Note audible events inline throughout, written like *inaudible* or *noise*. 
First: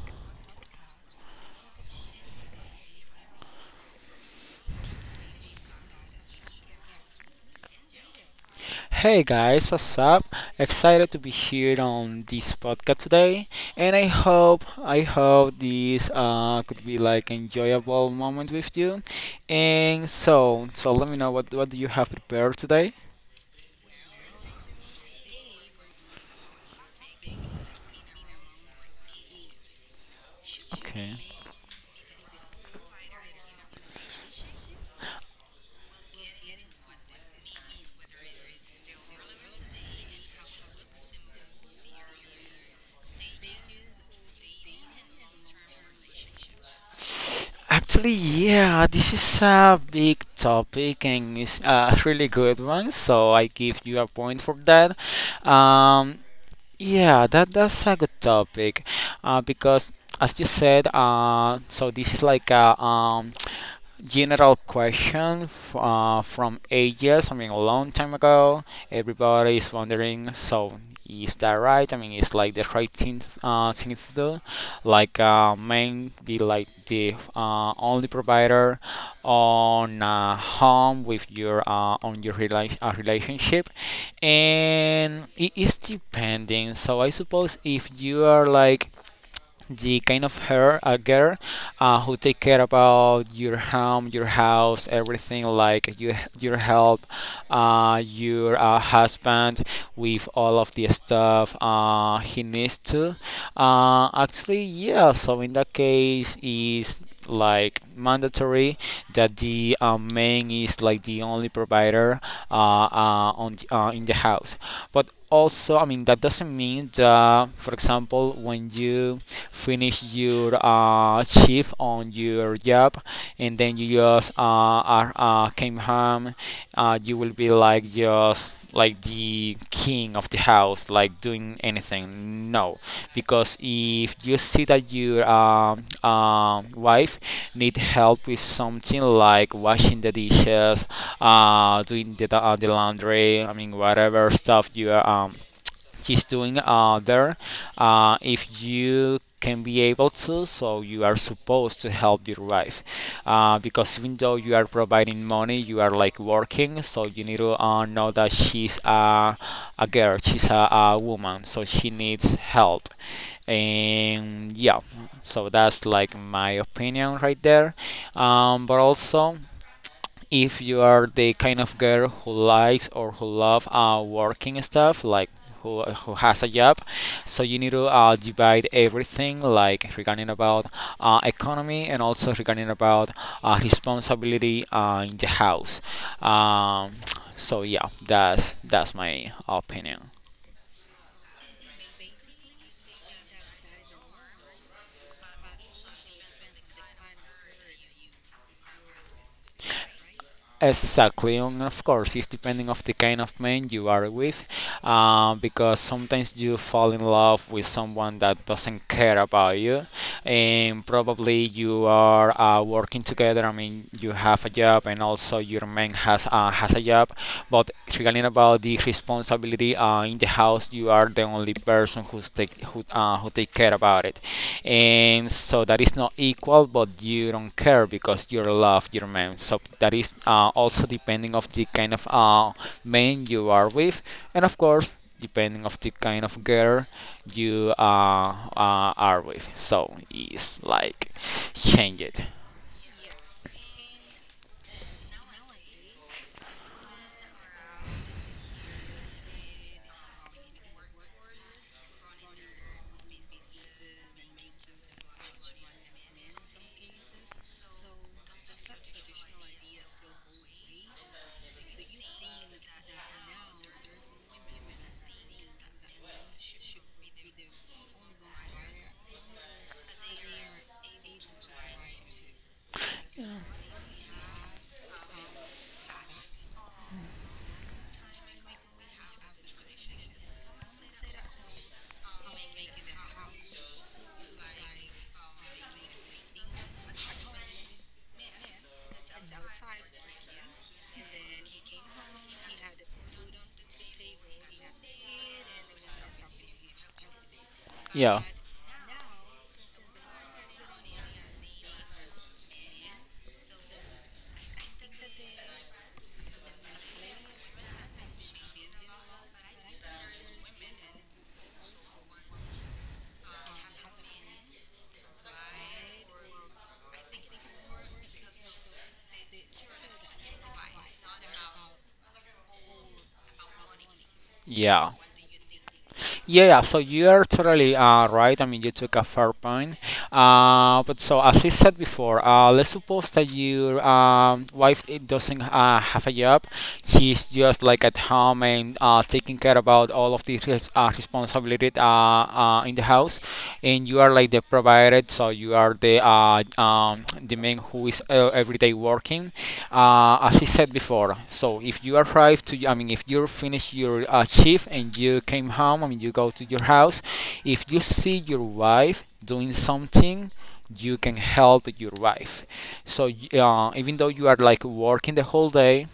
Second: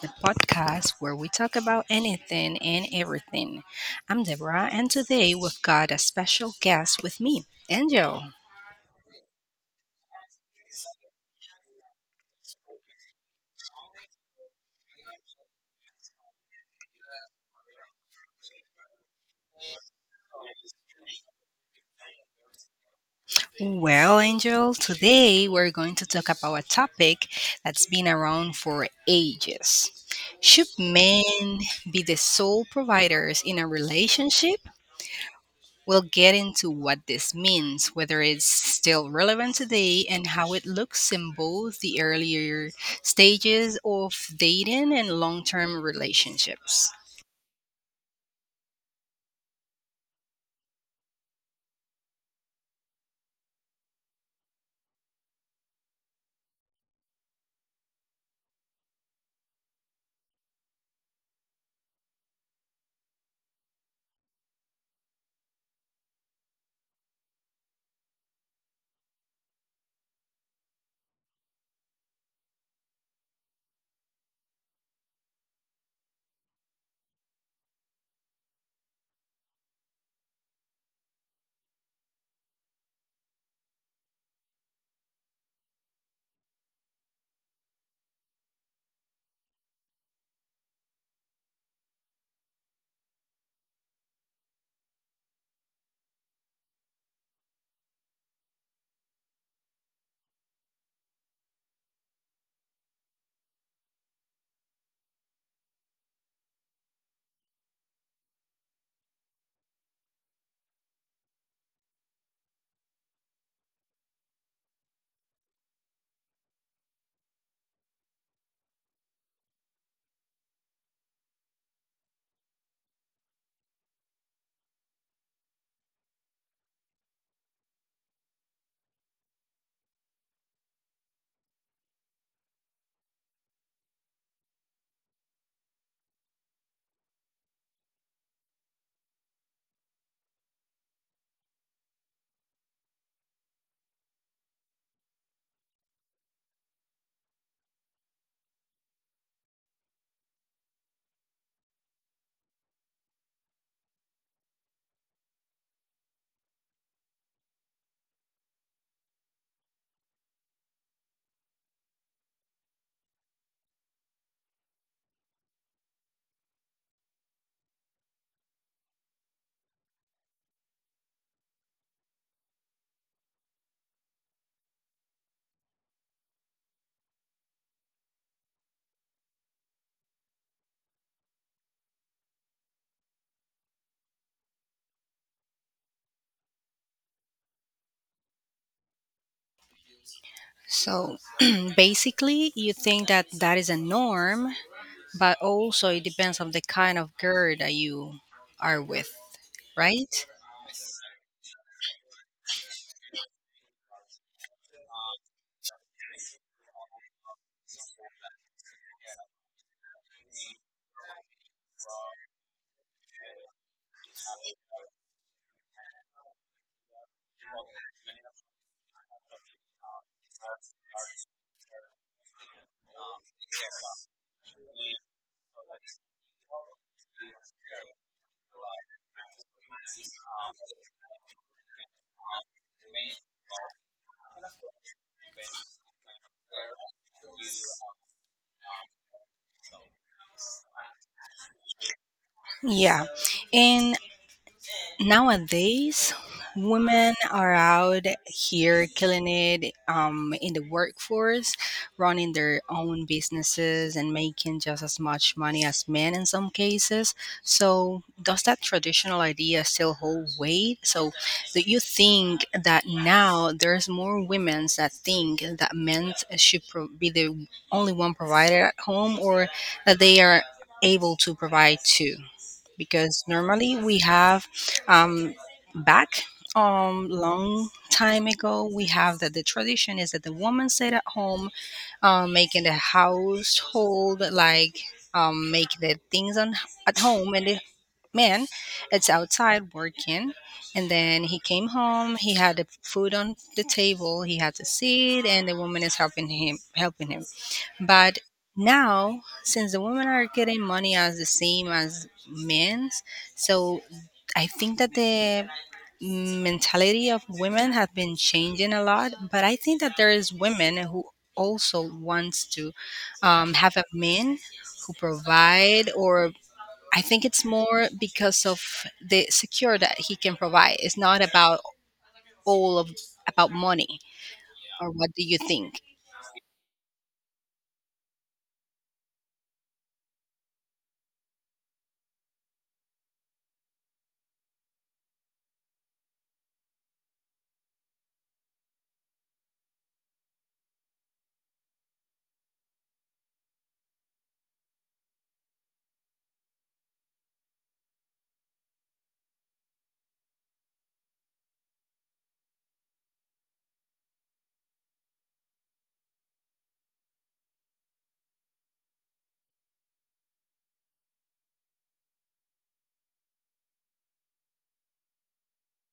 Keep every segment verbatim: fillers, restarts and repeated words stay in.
the podcast where we talk about anything and everything. I'm Deborah, and today we've got a special guest with me, Angel. Hey guys, what's up? Excited to be here on this podcast today, and I hope I hope this uh, could be like enjoyable moment with you. And so, so let me know what what do you have prepared today? Well, Angel, today we're going to talk about a topic that's been around for ages. Should Okay. men be the sole providers in a relationship? We'll get into what this means, whether it's still relevant today, and how it looks in both the earlier stages of dating and long term relationships. Actually, yeah, this is a big topic and it's a really good one, so I give you a point for that. Um, Yeah, that that's a good topic, uh, because as you said, uh, so this is like a um, general question f- uh, from ages. I mean, a long time ago. Everybody is wondering. So, is that right? I mean, it's like the right thing, uh, thing to do. Like, uh, men be like the uh, only provider on a home with your uh, on your rela- uh, relationship, and it is depending. So, I suppose if you are like the kind of her a girl uh, who take care about your home, your house, everything like you, your help, uh, your uh, husband with all of the stuff uh, he needs to. Uh, actually, yeah. So in that case, is like mandatory that the uh, man is like the only provider uh, uh, on the, uh, in the house. But also, I mean that doesn't mean that, for example, when you finish your uh, shift on your job and then you just uh, are, uh, came home uh, you will be like just like the king of the house like doing anything no, because if you see that your um, um, wife need help with something like washing the dishes, uh, doing the, uh, the laundry. I mean whatever stuff you are um, what is doing uh, there, uh, if you can be able to, so you are supposed to help your wife, uh, because even though you are providing money, you are like working, so you need to uh, know that she's a, a girl, she's a, a woman, so she needs help. And yeah, so that's like my opinion right there. Um, but also, if you are the kind of girl who likes or who love uh, working stuff, like who, who has a job, so you need to uh, divide everything like regarding about uh, economy, and also regarding about uh, responsibility uh, in the house. um, so yeah, that's that's my opinion. So *clears throat* basically, you think that that is a norm, but also it depends on the kind of girl that you are with, right? Exactly, and of course, it's depending of the kind of man you are with, uh, because sometimes you fall in love with someone that doesn't care about you, and probably you are uh, working together. I mean, you have a job, and also your man has uh, has a job. But regarding about the responsibility uh, in the house, you are the only person who's take who uh, who take care about it. And so that is not equal, but you don't care because you love your man, so that is uh, also depending of the kind of uh, man you are with, and of course depending of the kind of girl you uh, uh, are with, so it's like change it. Yeah. And nowadays, women are out here killing it um, in the workforce, running their own businesses and making just as much money as men in some cases. So, does that traditional idea still hold weight? So, do you think that now there's more women that think that men should pro- be the only one provider at home, or that they are able to provide too? Because normally we have, um, back, um long time ago, we have that the tradition is that the woman stayed at home, um, making the household, like um, making the things on at home, and the man, it's outside working, and then he came home, he had the food on the table, he had to sit, and the woman is helping him helping him, but Yeah, now, since the women are getting money as the same as men's, so I think that the mentality of women have been changing a lot. But I think that there is women who also wants to um, have a man who provide, or I think it's more because of the secure that he can provide. It's not about all of about money, yeah. or what do you think? Yeah, yeah, so you are totally uh, right. I mean, you took a fair point. Uh, but so, as I said before, uh, let's suppose that your um, wife it doesn't uh, have a job. She's just like at home and uh, taking care about all of the res- uh, responsibility uh, uh, in the house, and you are like the provider. So you are the uh, um, the man who is uh, every day working, uh, as I said before, so if you arrive to, I mean, if you finish your uh, shift and you came home, I mean, you go to your house, if you see your wife doing something, you can help your wife. So uh, even though you are like working the whole day,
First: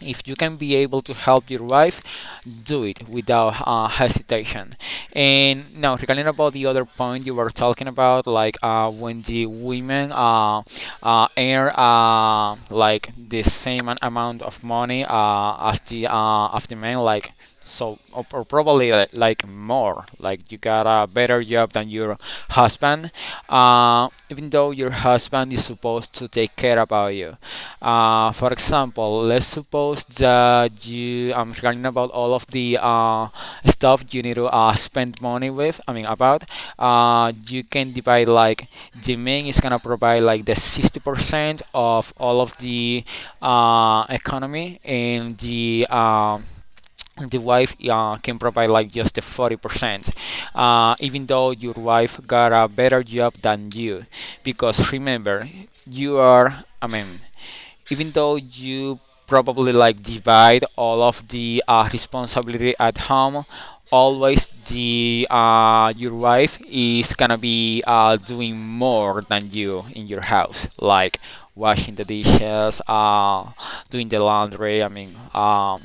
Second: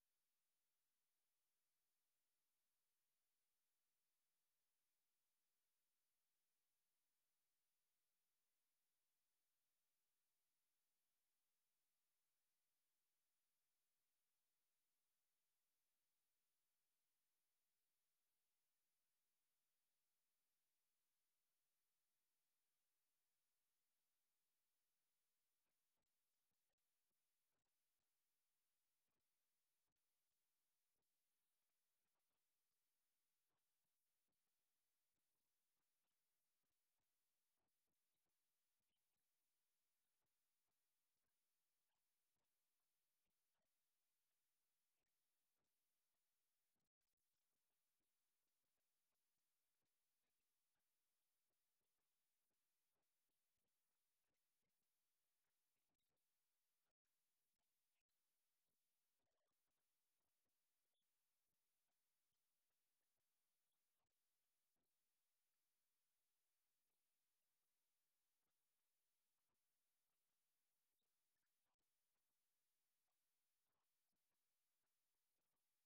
if you can be able to help your wife, do it without uh, hesitation. And now regarding about the other point you were talking about, like uh, when the women uh, uh, earn uh, like the same an- amount of money uh, as the uh, as the men, like, so or, or probably li- like more, like you got a better job than your husband, uh, even though your husband is supposed to take care about you. Uh, for example, let's suppose that you, I'm forgetting about all of the uh, stuff you need to uh, spend money with. I mean about uh, you can divide like the main is gonna provide like the sixty percent of all of the uh, economy, and the um, the wife uh, can provide like just the forty percent, uh, even though your wife got a better job than you, because remember, you are, I mean, even though you probably like divide all of the uh, responsibility at home, always the uh, your wife is gonna be uh, doing more than you in your house, like washing the dishes, uh, doing the laundry. I mean, um,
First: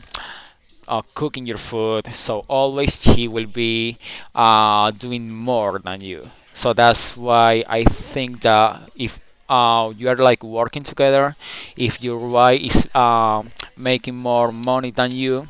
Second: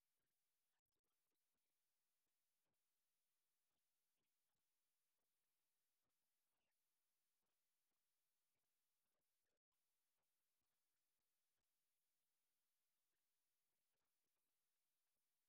uh, cooking your food. So always she will be uh, doing more than you. So that's why I think that if uh, you are like working together, if your wife is um, making more money than you,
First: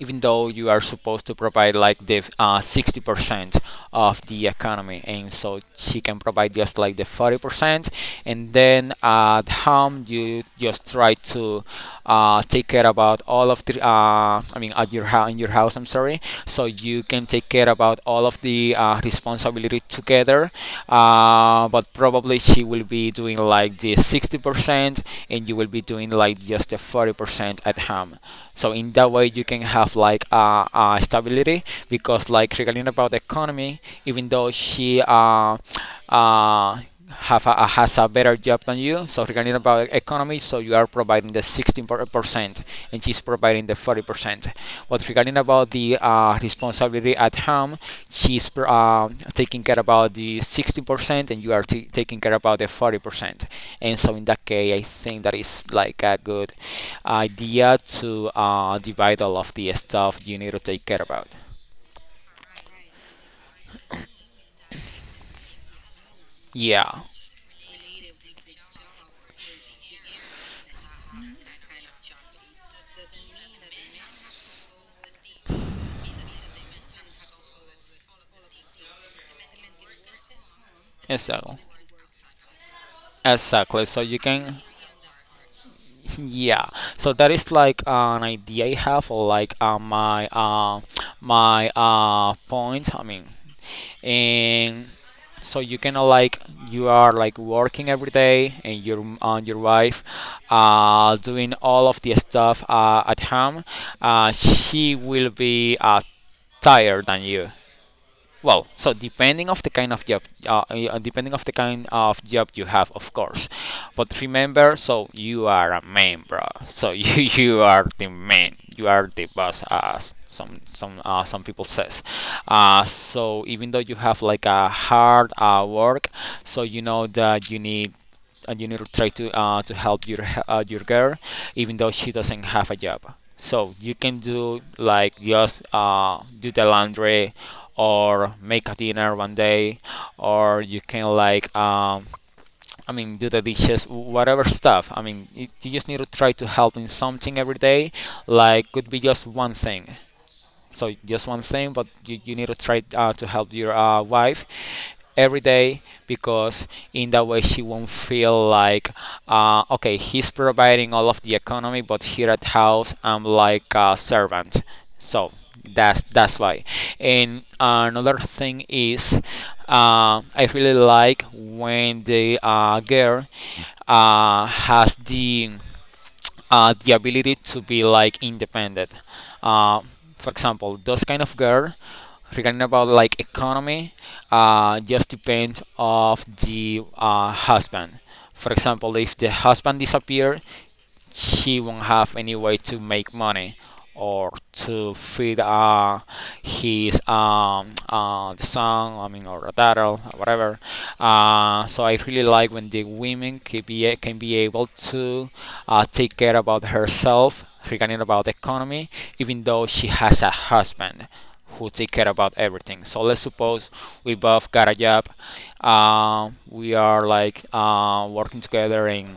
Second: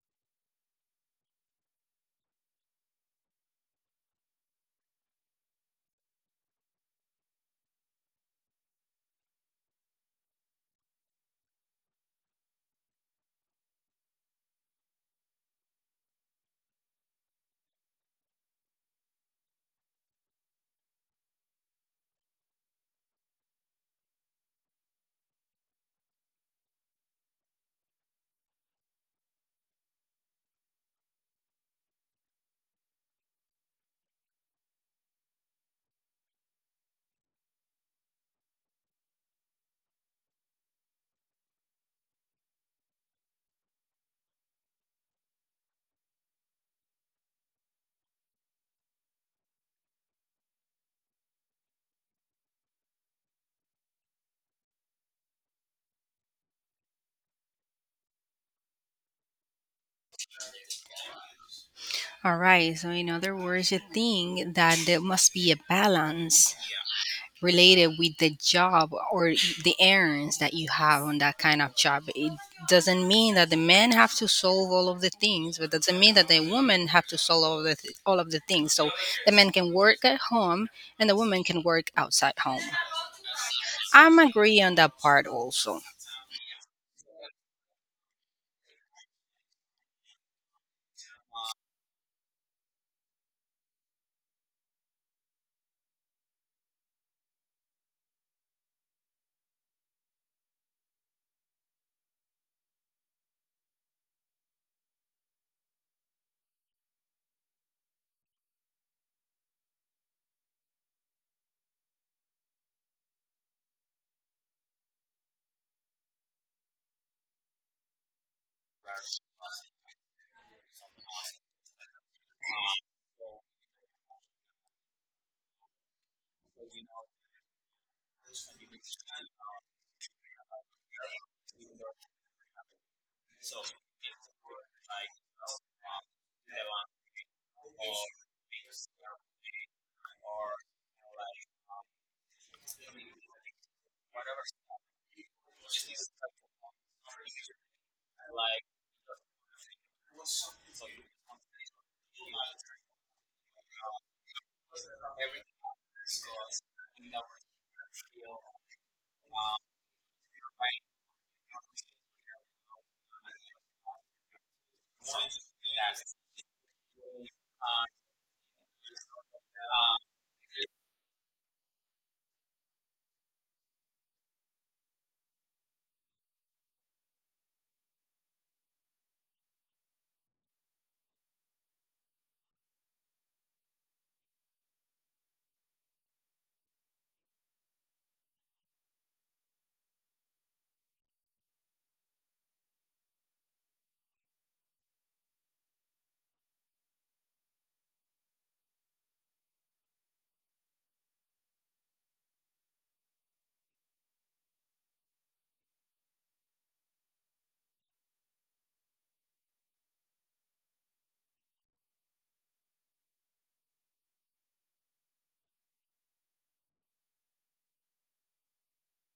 even though you are supposed to provide like the uh, sixty percent of the economy, and so she can provide just like the forty percent, and then at home you just try to uh, take care about all of the uh, I mean at your house in your house I'm sorry, so you can take care about all of the uh, responsibility together, uh, but probably she will be doing like the sixty percent and you will be doing like just the forty percent at home. So in that way you can have like uh, uh, stability, because like regarding about the economy, even though she uh, uh, have a, has a better job than you, so regarding about economy, so you are providing the sixteen percent and she's providing the forty percent, but regarding about the uh, responsibility at home, she's uh, taking care about the sixty percent and you are t- taking care about the forty percent. And so in that case, I think that is like a good idea to uh, divide all of the stuff you need to take care about. All right. So in other words, you think that there must be a balance Yeah, related with the job or the errands that you have on that kind of job. It doesn't mean that the men have to solve all of the things, but doesn't mean that the women have to solve all of the th- all of the things. So the men can work at home and the women exactly. can work outside home. Exactly. So you I'm agree can, on that part also. yeah. So that is like an idea I have, like uh, my uh, my uh, point. I mean, and so you kind of like, you are like working every day, and your and your wife uh, doing all of the stuff uh, at home, uh, she will be uh, tired than you. Well, so depending of the kind of job, uh, uh, depending of the kind of job you have, of course. But remember, so you are a man, bro. So *laughs* you you are the man. You are the boss, as some some uh, some people says. Uh, so even though you have like a hard uh, work, so you know that you need, and you need to try to uh, to help your uh, your girl, even though she doesn't have a job. So you can do like just uh, do the laundry, or make a dinner one day, or you can like um, I mean do the dishes, whatever stuff. I mean it, you just need to try to help in something every day. Like could be just one thing. So just one thing, but you, you need to try uh, to help your uh, wife every day, because in that way she won't feel like, uh, okay, he's providing all of the economy but here at house I'm like a servant. So that's that's why. And another thing is, uh, I really like when the uh, girl uh, has the uh, the ability to be like independent. Uh, for example, those kind of girl, regarding about like economy, uh, just depend of the uh, husband. For example, if the husband disappear, she won't have any way to make money or to feed uh, his um, uh, the son, I mean, or a daughter, or whatever. Uh, so I really like when the women can be can be able to uh, take care about herself regarding about the economy, even though she has a husband who take care about everything. So let's suppose we both got a job, um, we are like uh, working together in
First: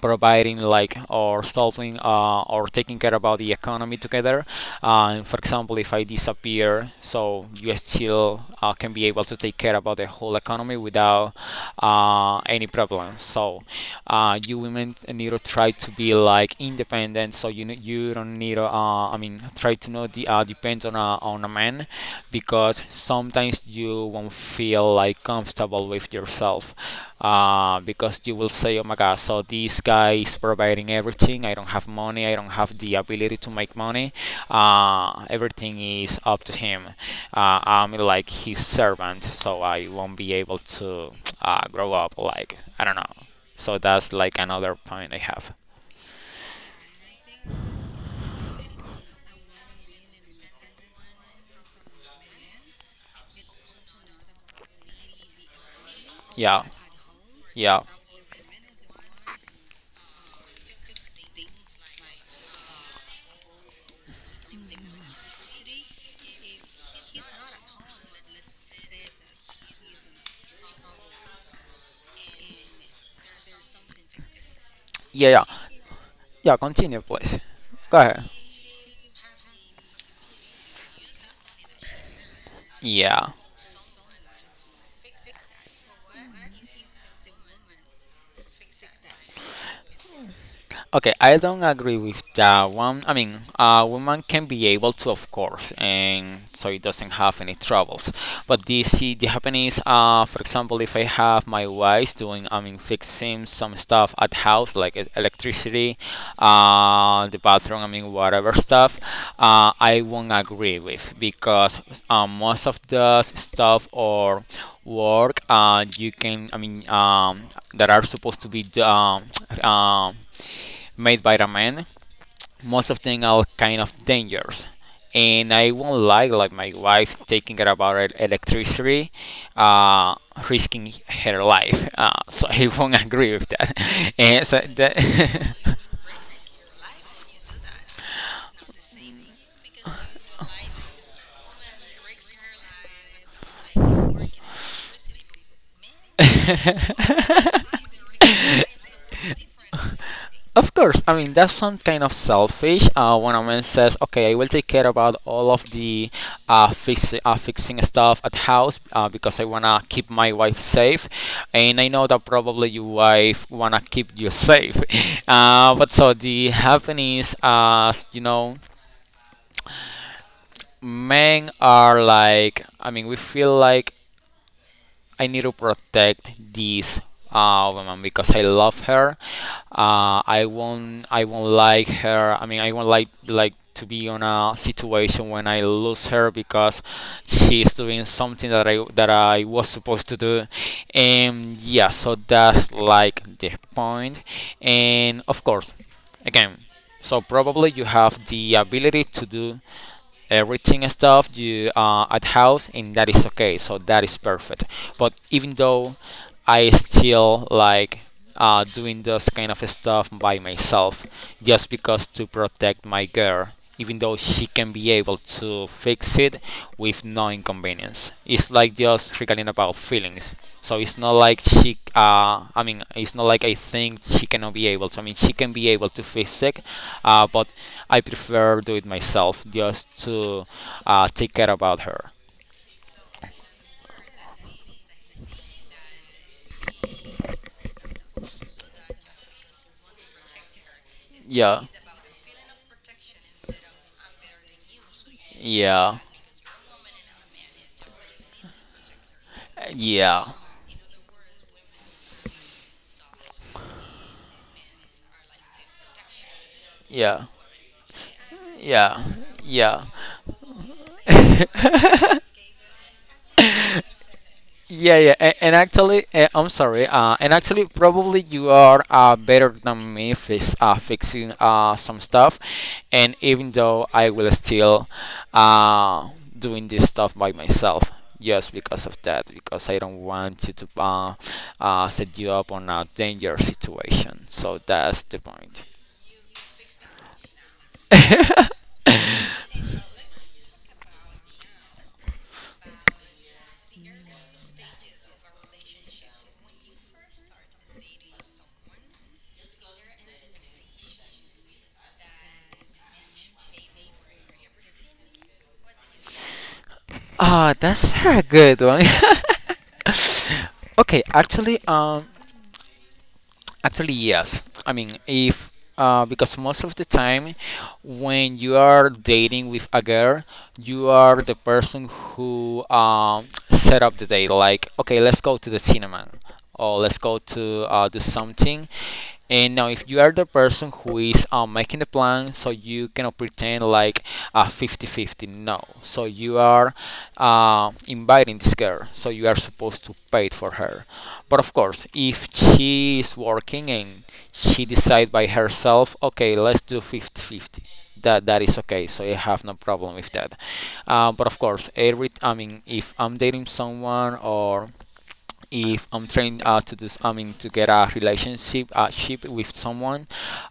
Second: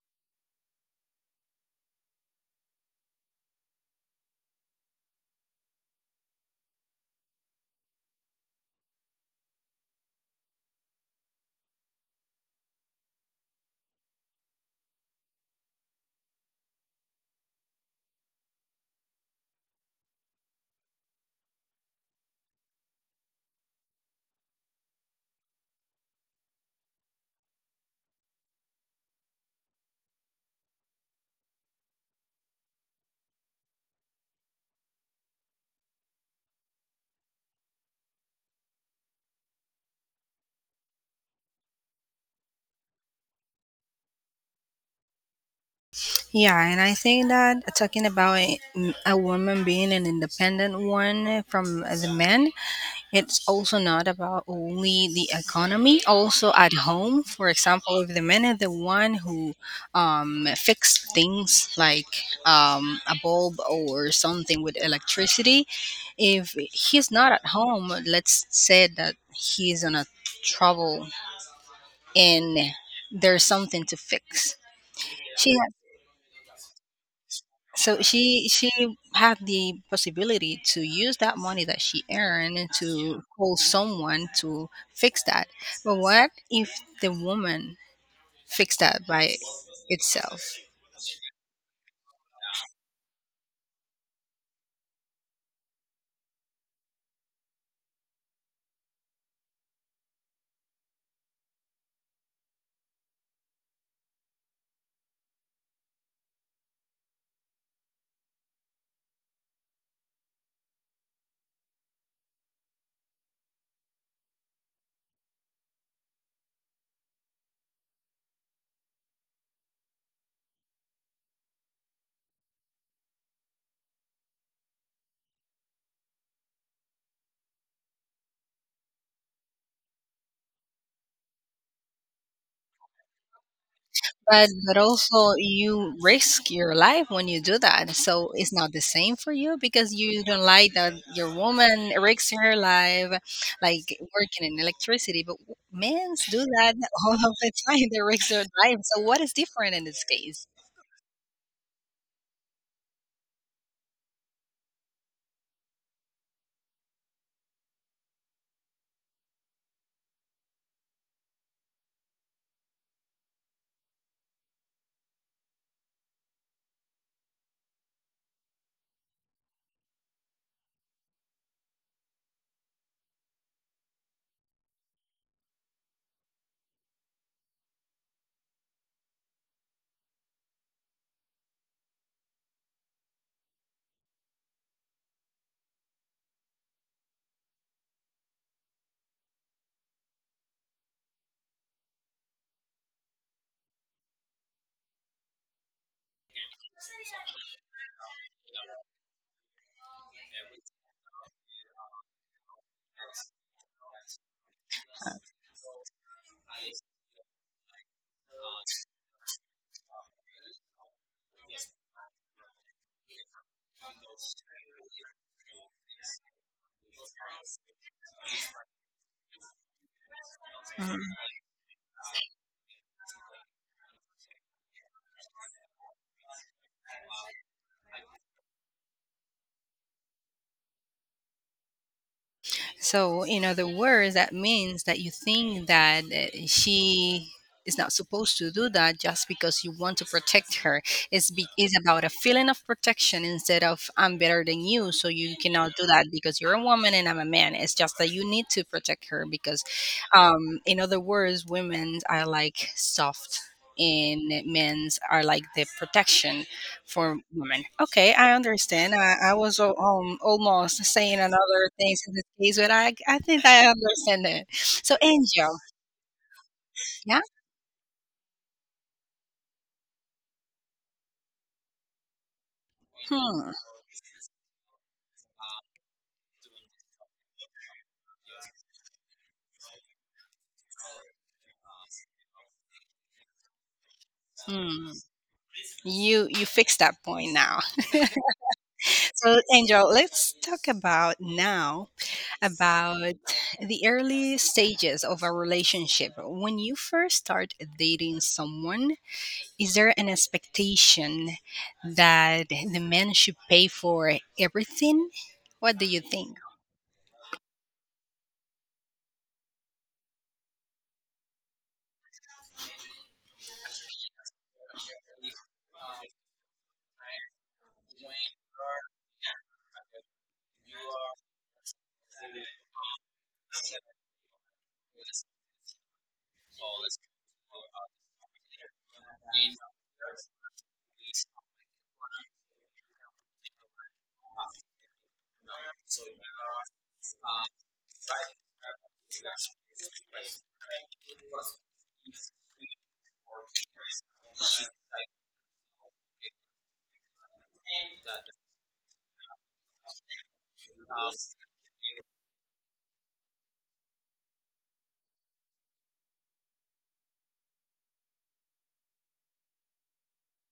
providing like, or solving, uh, or taking care about the economy together. Uh, and for example, if I disappear, so you still uh, can be able to take care about the whole economy without uh, any problems. So uh, you women need to try to be like independent. So you you don't need to, uh, I mean try to not de- uh, depend on a on a man because sometimes you won't feel like comfortable with yourself, uh, because you will say, "Oh my god, so this guy is providing everything. I don't have money. I don't have the ability to make money. Uh, everything is up to him. uh, I'm like his servant, so I won't be able to uh, grow up, like, I don't know." So that's like another point I have. Yeah, and I think that talking about a, a woman being an independent one from the men, it's also not about only the economy, also Yeah. at home. For Yeah. example, if the men are the one who um, fix things, like um, a bulb or something with electricity, if he's not at home, let's say that he's on a trouble, and there's something to fix. Yeah. Yeah. She Yeah, continue please. Go So ahead. she she had the possibility to use that money that she earned to Yeah. call someone to fix that. But what if the woman fixed that by itself? Okay, I don't agree with that one. I mean, a woman can be able to, of course, and so it doesn't have any troubles. But the see, the happen is, uh, for example, if I have my wife doing, I mean, fixing some stuff at house like e- electricity, uh, the bathroom, I mean, whatever stuff, uh, I won't agree with because uh, most of the stuff or work, uh, you can, I mean, um, that are supposed to be, um, um, made by the men, most of them are kind of dangerous. And I won't like like my wife taking it about electricity, uh, risking her life. Uh, *laughs* so I won't agree with that. *laughs* And But so but that also you risk your life when you do that. So it's not the same for you because you don't like that your woman risks her life, like working in electricity. But men do that *laughs* *laughs* all of the *laughs* time. They risk their life. So what is different in this case? Of course, I mean that's some kind of selfish. Uh, when a man says, "Okay, I will take care about all of the uh, fix, uh, fixing stuff at house, uh, because I wanna keep my wife safe," and I know that probably your wife wanna keep you safe. *laughs* Uh, but so the happenings, uh, you know, men are like, I mean, we feel like I need to protect this uh, woman because I love her. Uh, I won't I won't like her. I mean, I won't like like to be on a situation when I lose her because she's doing something that I that I was supposed to do. And yeah, so that's like the point. And of course, again, so probably you have the ability to do everything stuff you, uh, at house, and that is okay, so that is perfect. But even though, I still like uh, doing those kind of stuff by myself just because to protect my girl, even though she can be able to fix it with no inconvenience. It's like just regarding about feelings. So it's Mm. not like she, uh, I mean, it's not like I think she cannot be able to. I mean, she can be able to fix it, uh, but I prefer do it myself just to uh, take care about her. So, in other words, that means that you think that uh, she is not supposed to do that just because you want to protect her. It's, be- Yeah, It's about a feeling of protection instead of I'm better than you, so you cannot do yeah, that because you're a woman and I'm a man. It's just that you need to protect her because, yeah, um, in other words, women are like soft, and men's are like the protection for yeah. women. Okay, I understand. Yeah, I, I was al- yeah. Um, almost saying another things in this *laughs* case, but I, I think I understand it. So, Yeah, yeah, and, and Angel, actually, uh, I'm sorry, uh, yeah, and actually, probably you are uh, better than me fix, uh, fixing uh, some stuff, and hmm, even though I will still uh, doing this stuff by myself, just because of that, because I don't want you to uh, uh, set you up on a dangerous situation. So hmm. that's the point. you you fixed that point now. *laughs* *laughs* So, Angel, let's talk about now about the early stages of a relationship. When you first start dating someone, is there an expectation that the man should pay for everything? What do you think? Ah, that's *laughs* a good one. *laughs* okay, actually, um, actually, yes. I mean, if, uh, because most of the time, when you are dating with a girl, you are the person who um set up the date. Like, okay, let's go to the cinema, or let's go to uh, do something. And now, if you are the person who is, um, making the plan, so you cannot pretend like a fifty fifty. No. So you are uh, inviting this girl. So you are supposed to pay for her. But of course, if she is working and she decides by herself, okay, let's do fifty fifty. That, that is okay, so I have no problem with that. Uh, but of course, every I mean, if I'm dating someone or if I'm trying uh, to do, I mean, to get a relationship, a ship with someone,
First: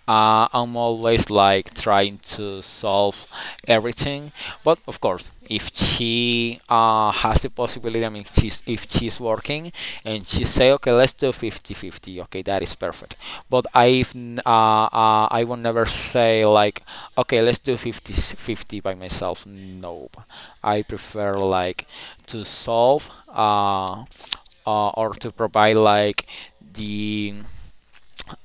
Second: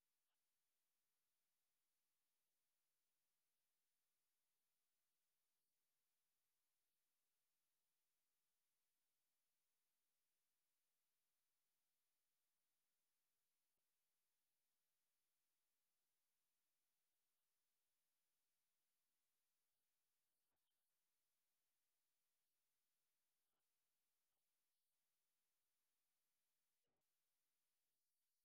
uh, I'm always like trying to solve everything. But of course, if she uh, has the possibility, I mean, she's, if she's working and she say, okay, let's do fifty fifty. Okay, that is perfect. But I've uh, uh, I will never say like, okay, let's do fifty fifty by myself. No. I prefer like to solve, uh, uh, or to provide like the,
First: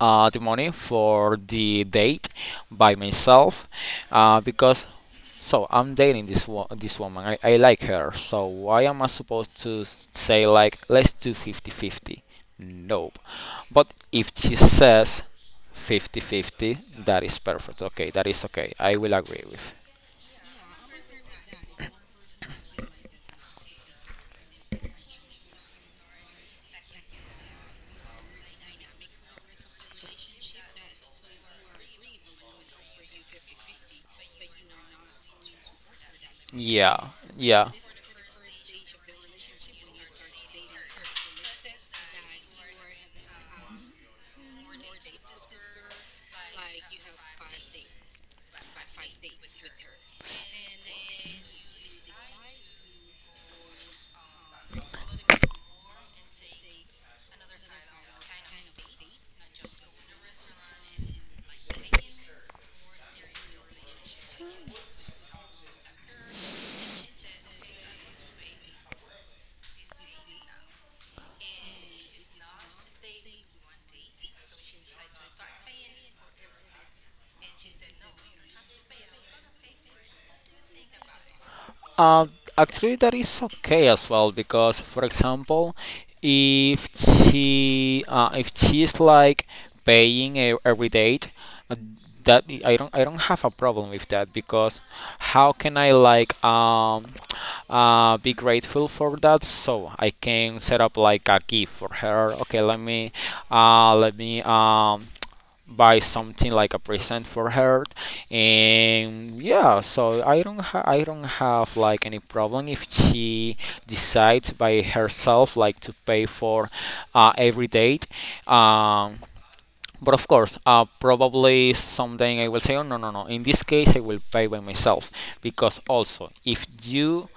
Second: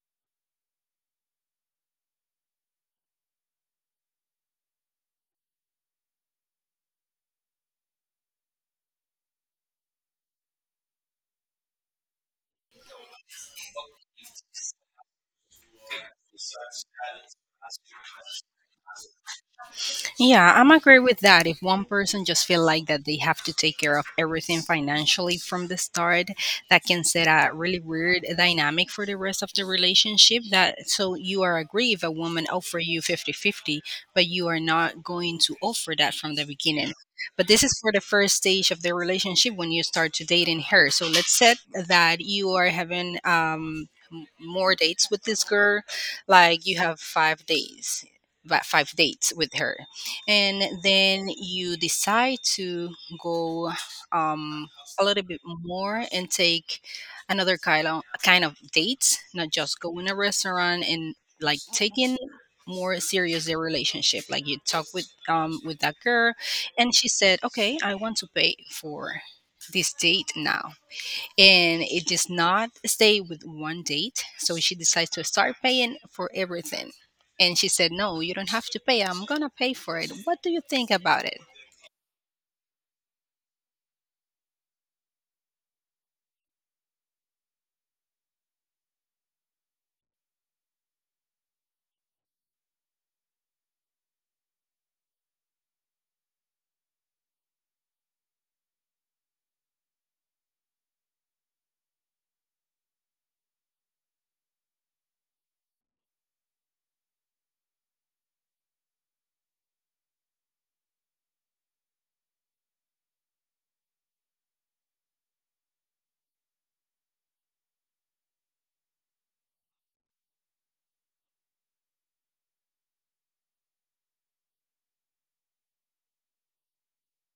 uh, the money for the date by myself, uh, because so I'm dating this wo- this woman. I, I like her. So why am I supposed to say like, let's do fifty fifty? Nope. But if she says fifty fifty, that is perfect. Okay, that is okay. I will agree with. Yeah, I'm agree with that. If one person just feel like that they have to take care of everything financially from the start, that can set a really weird dynamic for the rest of the relationship. That so you are agree if a woman offer you fifty fifty, but you are not going to offer that from the beginning. Yeah. But this Yeah. is for the first stage of the relationship when you start to dating her. So let's set that you are having um m- more dates with this girl, like you have five days, about five dates with her, and then you decide to go um, a little bit more and take another kind of kind of dates, not just go in a restaurant and like taking more serious their relationship. Like you talk with um with that girl, and she said, "Okay, I want to pay for this date now." And it does not stay with one date. So she decides to start paying for everything. And she said, "No, you don't have to pay. I'm going to pay for it." What do you think about it? Uh, Actually, that is okay as well because, for example, if she uh, if she's like paying e- every date, uh, that I don't I don't have a problem with that because how can I, like, um uh, be grateful for that? So I can set up like a gift for her. Okay, let me uh, let me um. Buy something like a present for her. And yeah, so i don't ha- i don't have like any problem if she decides by herself like to pay for uh, every date. um but of course, uh, probably someday I will say, oh, no, no, no, in this case I will pay by myself. Because also if you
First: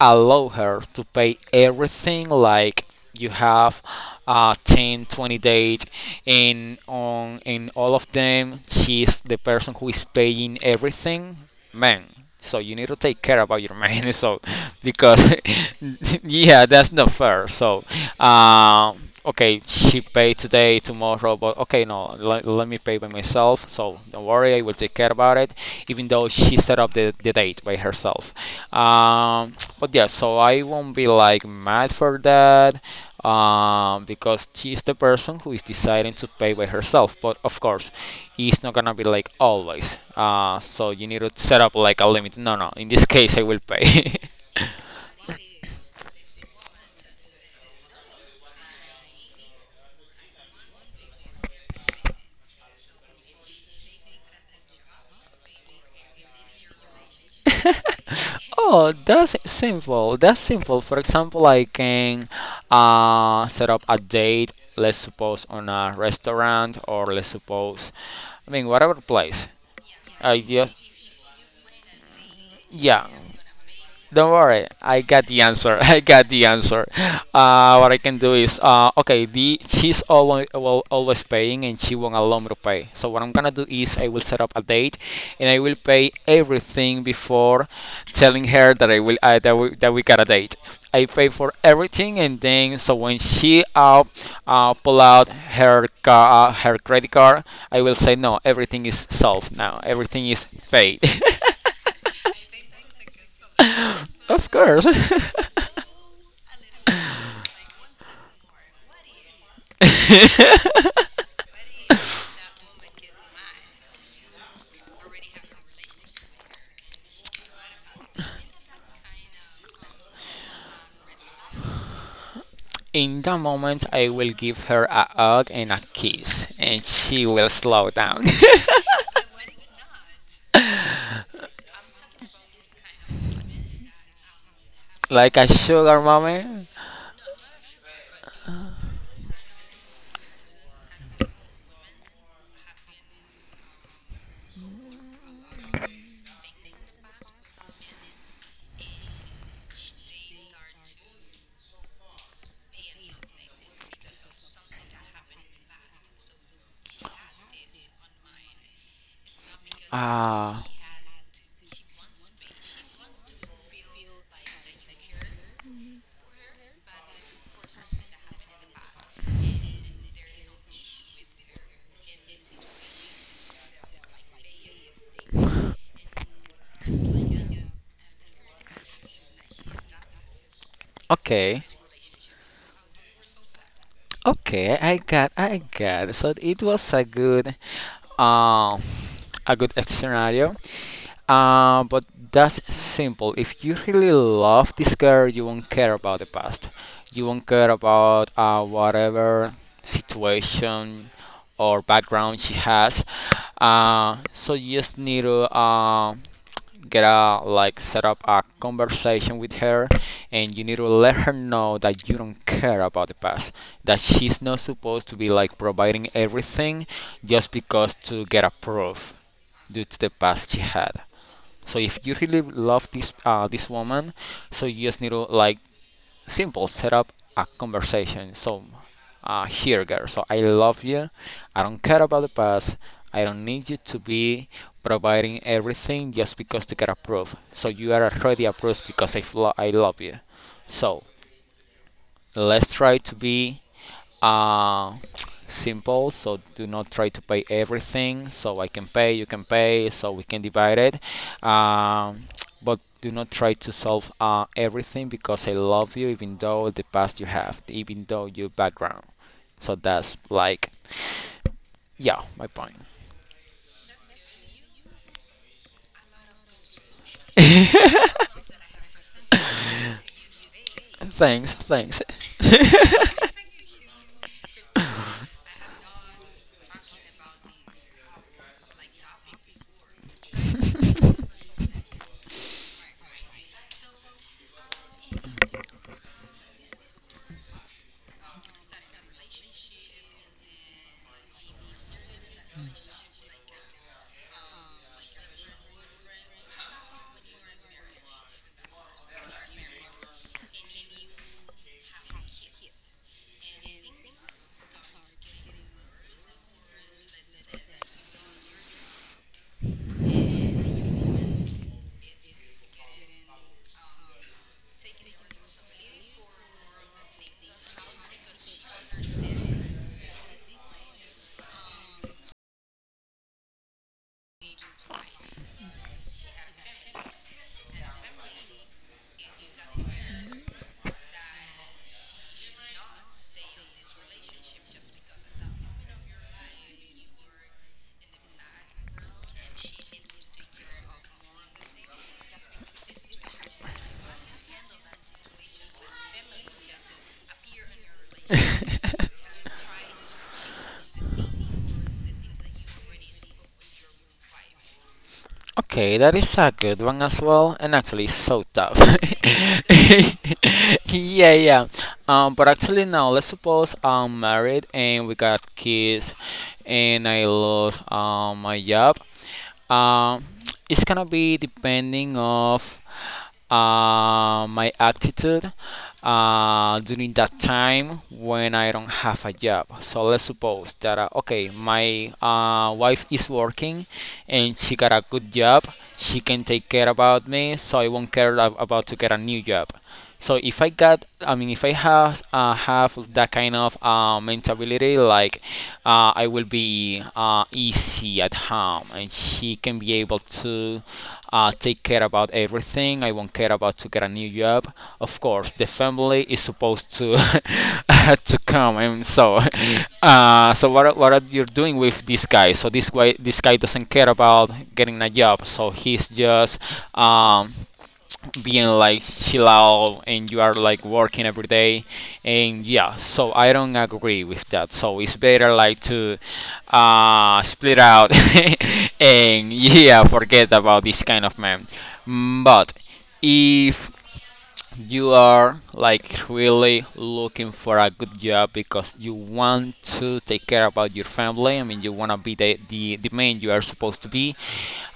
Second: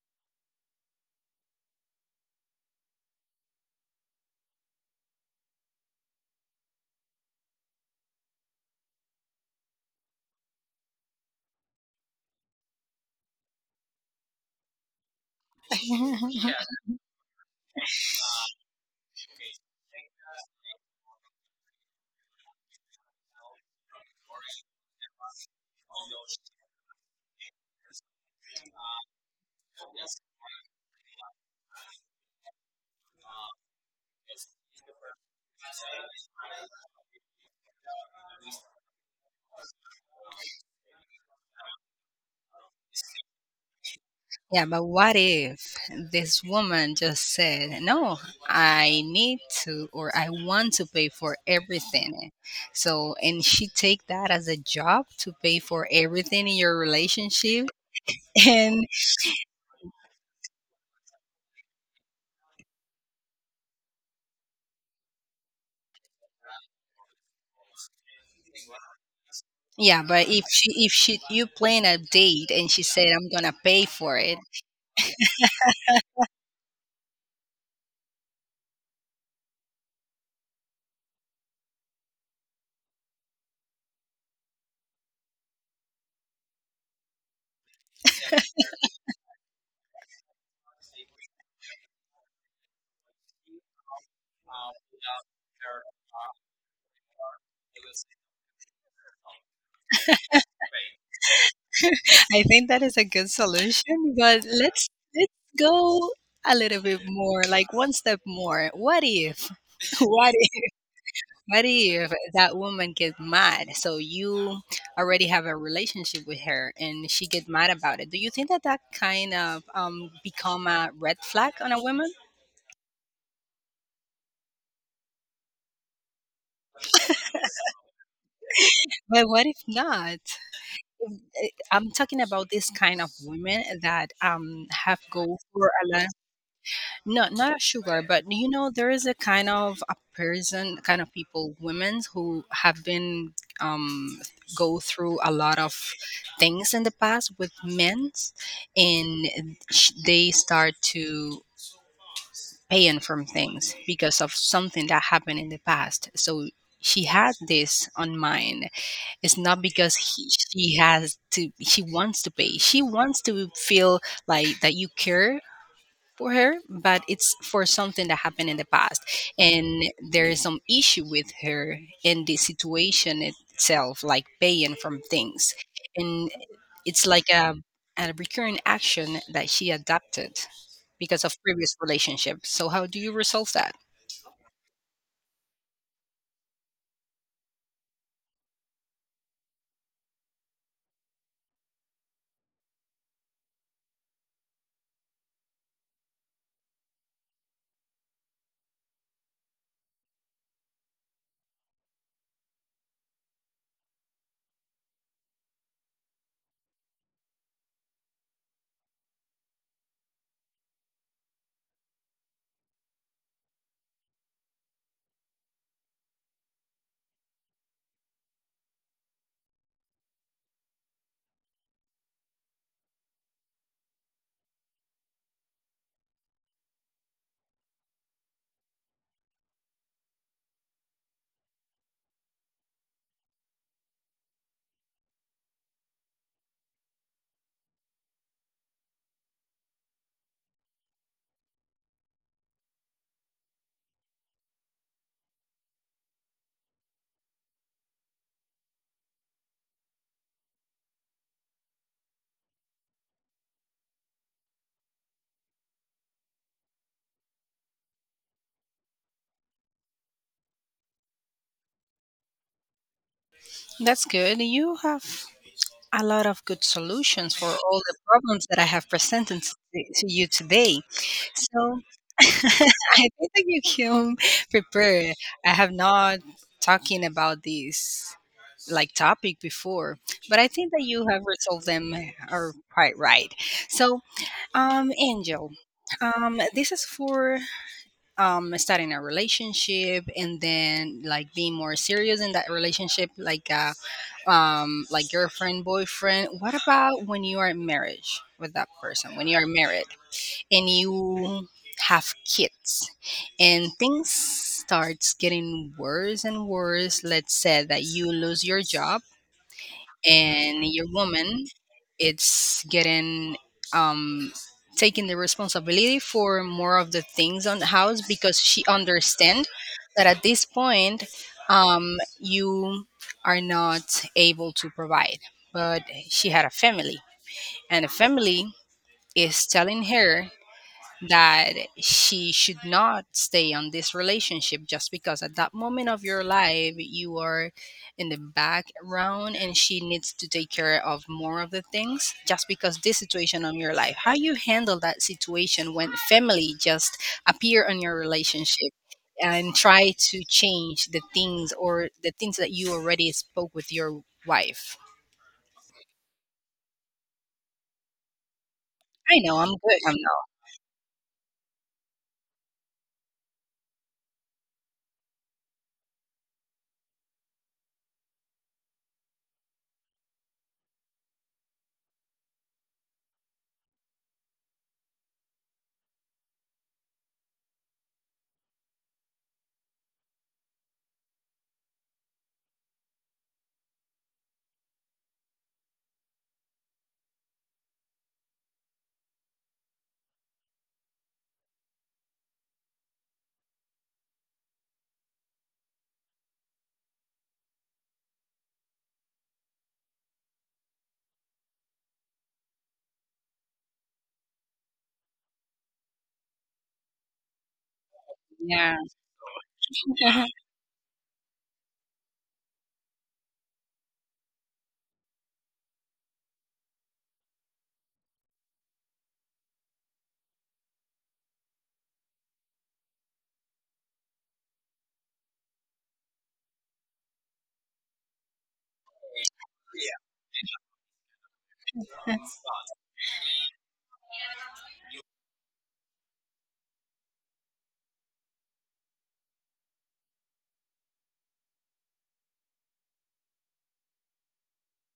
allow her to pay everything, like you have, uh, ten twenty date, and on in all of them she's the person who is paying everything, man. So you need to take care about your money. *laughs* So because, *laughs* yeah, *laughs* that's not fair. So uh, okay, she pay today, tomorrow, but okay, no, let, let me pay by myself. So don't worry, I will take care about it. Even though she set up the, the date by herself. Um, but yeah, so I won't be like mad for that, um, because she's the person who is deciding to pay by herself. But of course, it's not gonna be like always. Uh, so you need to set up like a limit. No, no, in this case, I will pay. *laughs* Yeah, but what if this woman just said, "No, I need to, or I want to pay for everything?" So, and she take that as a job to pay for everything in your relationship. *laughs* And... Oh, that's simple. That's simple. For example, I can uh, set up a date, let's suppose on a restaurant or let's suppose, I mean, whatever place. Yeah, but I if just, she if she you plan a date and she yeah, said, "I'm gonna pay for don't it." worry, I got the answer. *laughs* I got the answer. Uh, what I can do is, uh, okay, the she's always always paying, and she won't allow me to pay. So what I'm gonna do is, I will set up a date, and I will pay everything before telling her that I will uh, that we that we got a date. I pay for everything, and then so when she, uh, uh pull out her ca- uh, her credit card, I will say, no, everything is solved now. Everything is paid. *laughs* *laughs* I think that is a good solution. But Of let's let's course. go a little bit more, like one step more. What if... *laughs* what if *laughs* what if that woman get mad? So you already have a relationship with her and she get mad about it. Do you think that that kind of um become a red flag on a woman? In that moment, I will give her a hug and a kiss, and she will slow down. But what if not? Eh, I'm talking about this kind of women that um have *laughs* Like go a for a sugar lot. moment. No, not a sugar, but you know there is a kind of a person, kind of people, women who have been um go through a lot of things in the past with men's, and sh- they start to paying from things because of something that happened in the past. So she had this on mind. It's not because he, Ah, she has to, she wants to pay. She wants to feel like that you care for her, but it's for something that happened in the past. And there is some issue with her in the situation itself, like paying from things. And it's like a, a recurring action that she adopted because of okay. previous relationships. So, how do you resolve that? Okay, I got, I got. So it was a good, um, a good scenario. Uh, but that's simple. If you really love this girl, you won't care about the past. You won't care about uh, whatever situation or background she has. Uh, so you just need to uh, get a like set up a conversation with her, and you need to let her know that you don't care about the past. That she's not supposed to be like providing everything just because to get approved due to the past she had. So if you really love this uh, this woman, so you just need to like simple set up a conversation. So uh, here, girl. So I love you. I don't care about the past. I don't need you to be providing everything just because to get approved. So you are already approved because I, flo- I love you. So let's try to be uh, simple. So do not try to pay everything, so I can pay, you can pay, so we can divide it. um, but do not try to solve, uh, everything because I love you, even though the past you have, even though your background. So that's like, yeah, my point. That's good. You have a lot of good solutions for all the *laughs* problems that I have presented to to you today. Thanks, So thanks. *laughs* I think that you can prepare. I have not talking about this like topic before, but I think that you have resolved them, uh, are quite right. So, um, Angel, um, this is for um starting a relationship and then like being more serious in that relationship, like uh um like girlfriend boyfriend. What about when you are in marriage with that person, when you are married and you have kids and things starts getting worse and worse. Let's say that you lose your job and your woman, it's getting, um taking the responsibility for more of the things on the house because she understand that at this point, um you are not able to provide, but she had a family, and the family is telling her that she should not stay on this relationship just because at that moment of your life you are in the background, and she needs to take care of more of the things just because this situation on your life. How you handle that situation when family just appear on your relationship and try to change the things or the things that you already spoke with your wife? Okay, that is a good one as well, and actually so tough. I know, I'm good, I'm *laughs* Yeah, yeah. Um, but actually now let's suppose I'm married and we got kids, and I lost um my job. Um, *tsk* it's gonna be depending of uh, my attitude uh, during that time when I don't have a job. So let's suppose that, uh, okay, my uh, wife is working and she got a good job. She can take care about me, so I won't care ab- about to get a new job. So if I got, I mean, if I have uh, have that kind of uh, mentality, like, uh, I will be uh, easy at home, and she can be able to uh, take care about everything. I won't care about to get a new job. Of course, the family is supposed to *laughs* to come, not, and so yeah. uh, so what are- what are you doing with this guy? So this guy this guy doesn't care about getting a job, so he's just um, being like chill out, and you are like working every day. And yeah, so I don't agree with that, so it's better like to uh split out. *laughs* And yeah, forget about this kind of man. *laughs* Mm, but if you are like really looking for a good job because you want to take care about your family, I mean, you want to be the, the the man you are supposed to be.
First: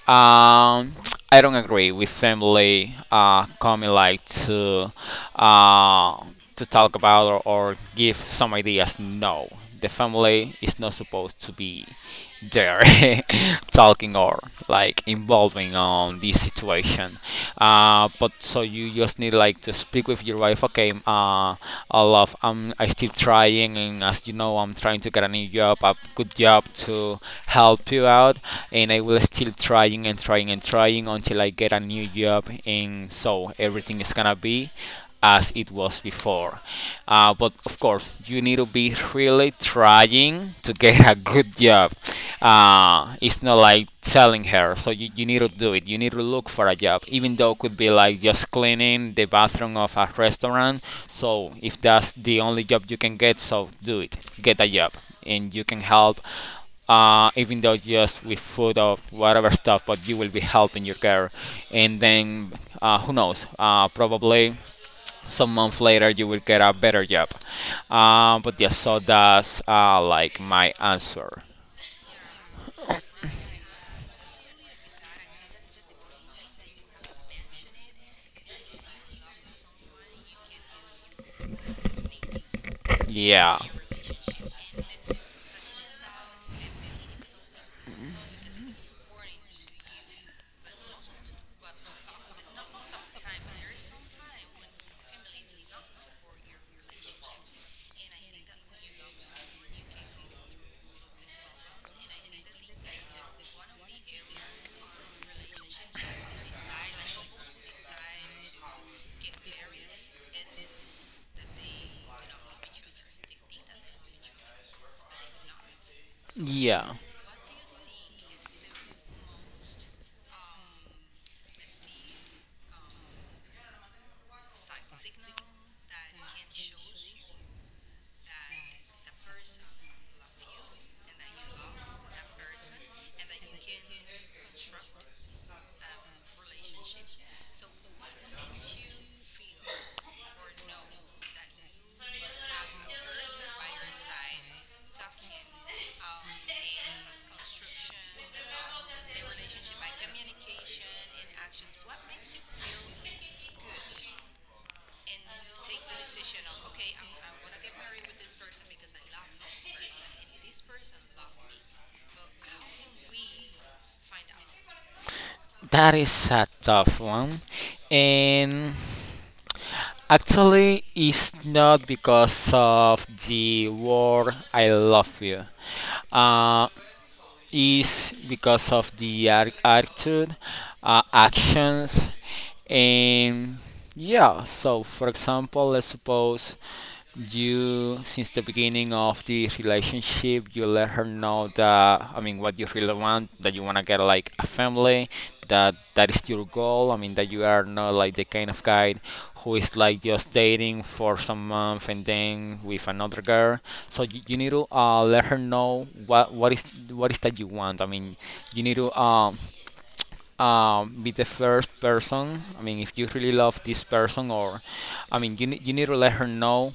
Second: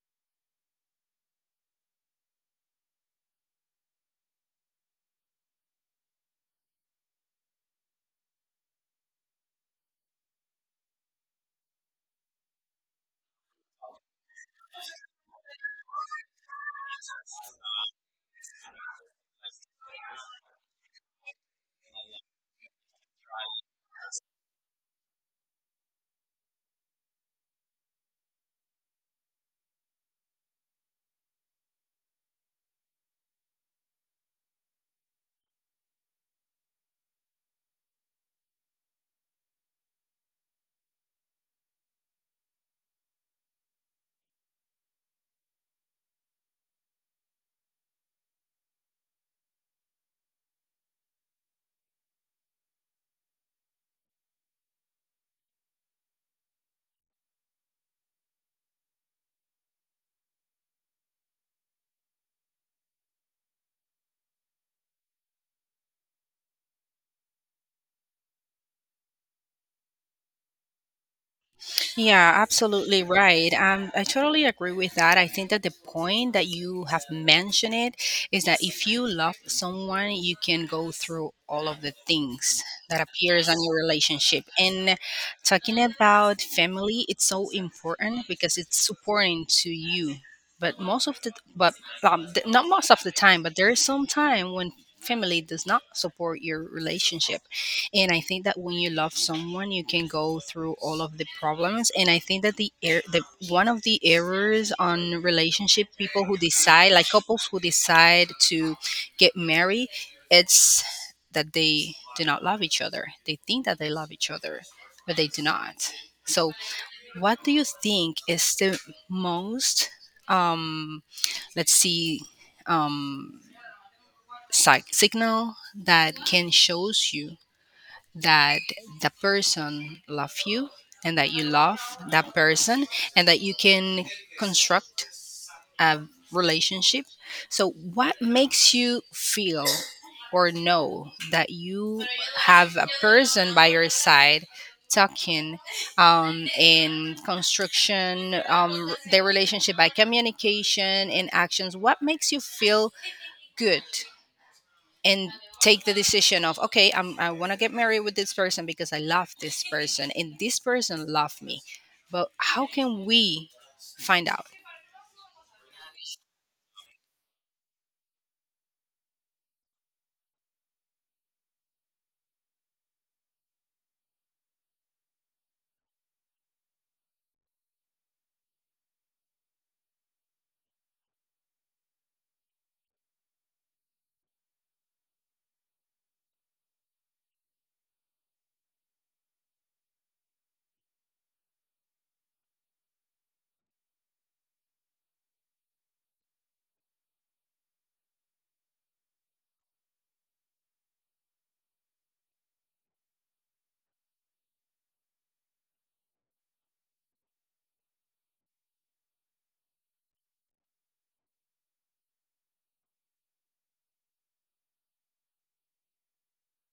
um I don't agree with family uh coming like to uh to talk about, or, or give some ideas. No, the family is not supposed to be there *laughs* talking or like involving on this situation. Uh, but so you just need like to speak with your wife. Okay, uh, I love I'm I still trying, and as you know, I'm trying to get a new job, a good job, to help you out. And I will still trying and trying and trying until I get a new job, and so everything is gonna be as it was before. Uh, but of course, you need to be really trying to get a good job. Uh, it's not like telling her, so you, you need to do it. You need to look for a job, even though it could be like just cleaning the bathroom of a restaurant. So if that's the only job you can get, so do it. Get a job, and you can help. Uh, even though just with food or whatever stuff, but you will be helping your girl, and then uh, who knows? Uh, probably some months later you will get a better job. Um, but yeah, so that's uh, like my answer. Yeah, absolutely right. Um, I totally agree with that. I think that the point that you have mentioned it is that if you love someone, you can go through all of the things that appears on Yeah, your relationship. And talking about family, it's so important because it's supporting to you. But most of the, but um, th- not most of the time, but there is some time when family does not support your relationship. And I think that when you love someone, you can go through all of the problems. And I think that the er- the one of the errors on relationship, people who decide, like couples who decide to get married, it's that they do not love each other. They think that they love each other, but they do not. So yeah, what do you think is the most, um let's see, um psych- signal that can shows you that the person love you, and that you love that person, and that you can construct a relationship? So what makes you feel or know that you have a person by your side, talking, um, in construction um, their relationship by communication and actions? What makes you feel good and take the decision of, okay, I'm, I want to get married with this person because I love this person and this person loved me? But how can we find out? that is a tough one. And actually, it's not because of the word I love you. uh, it's because of the ar- attitude, uh, actions. And yeah, so for example, let's suppose you, since the beginning of the relationship, you let her know that, I mean, what you really want, that you want to get like a family, that that is your goal. I mean, that you are not like the kind of guy who is like just dating for some month and then with another girl. So you, you need to uh, let her know what what is what is that you want. I mean, you need to um um, be the first person. I mean, if you really love this person, or I mean, you, ne- you need to let her know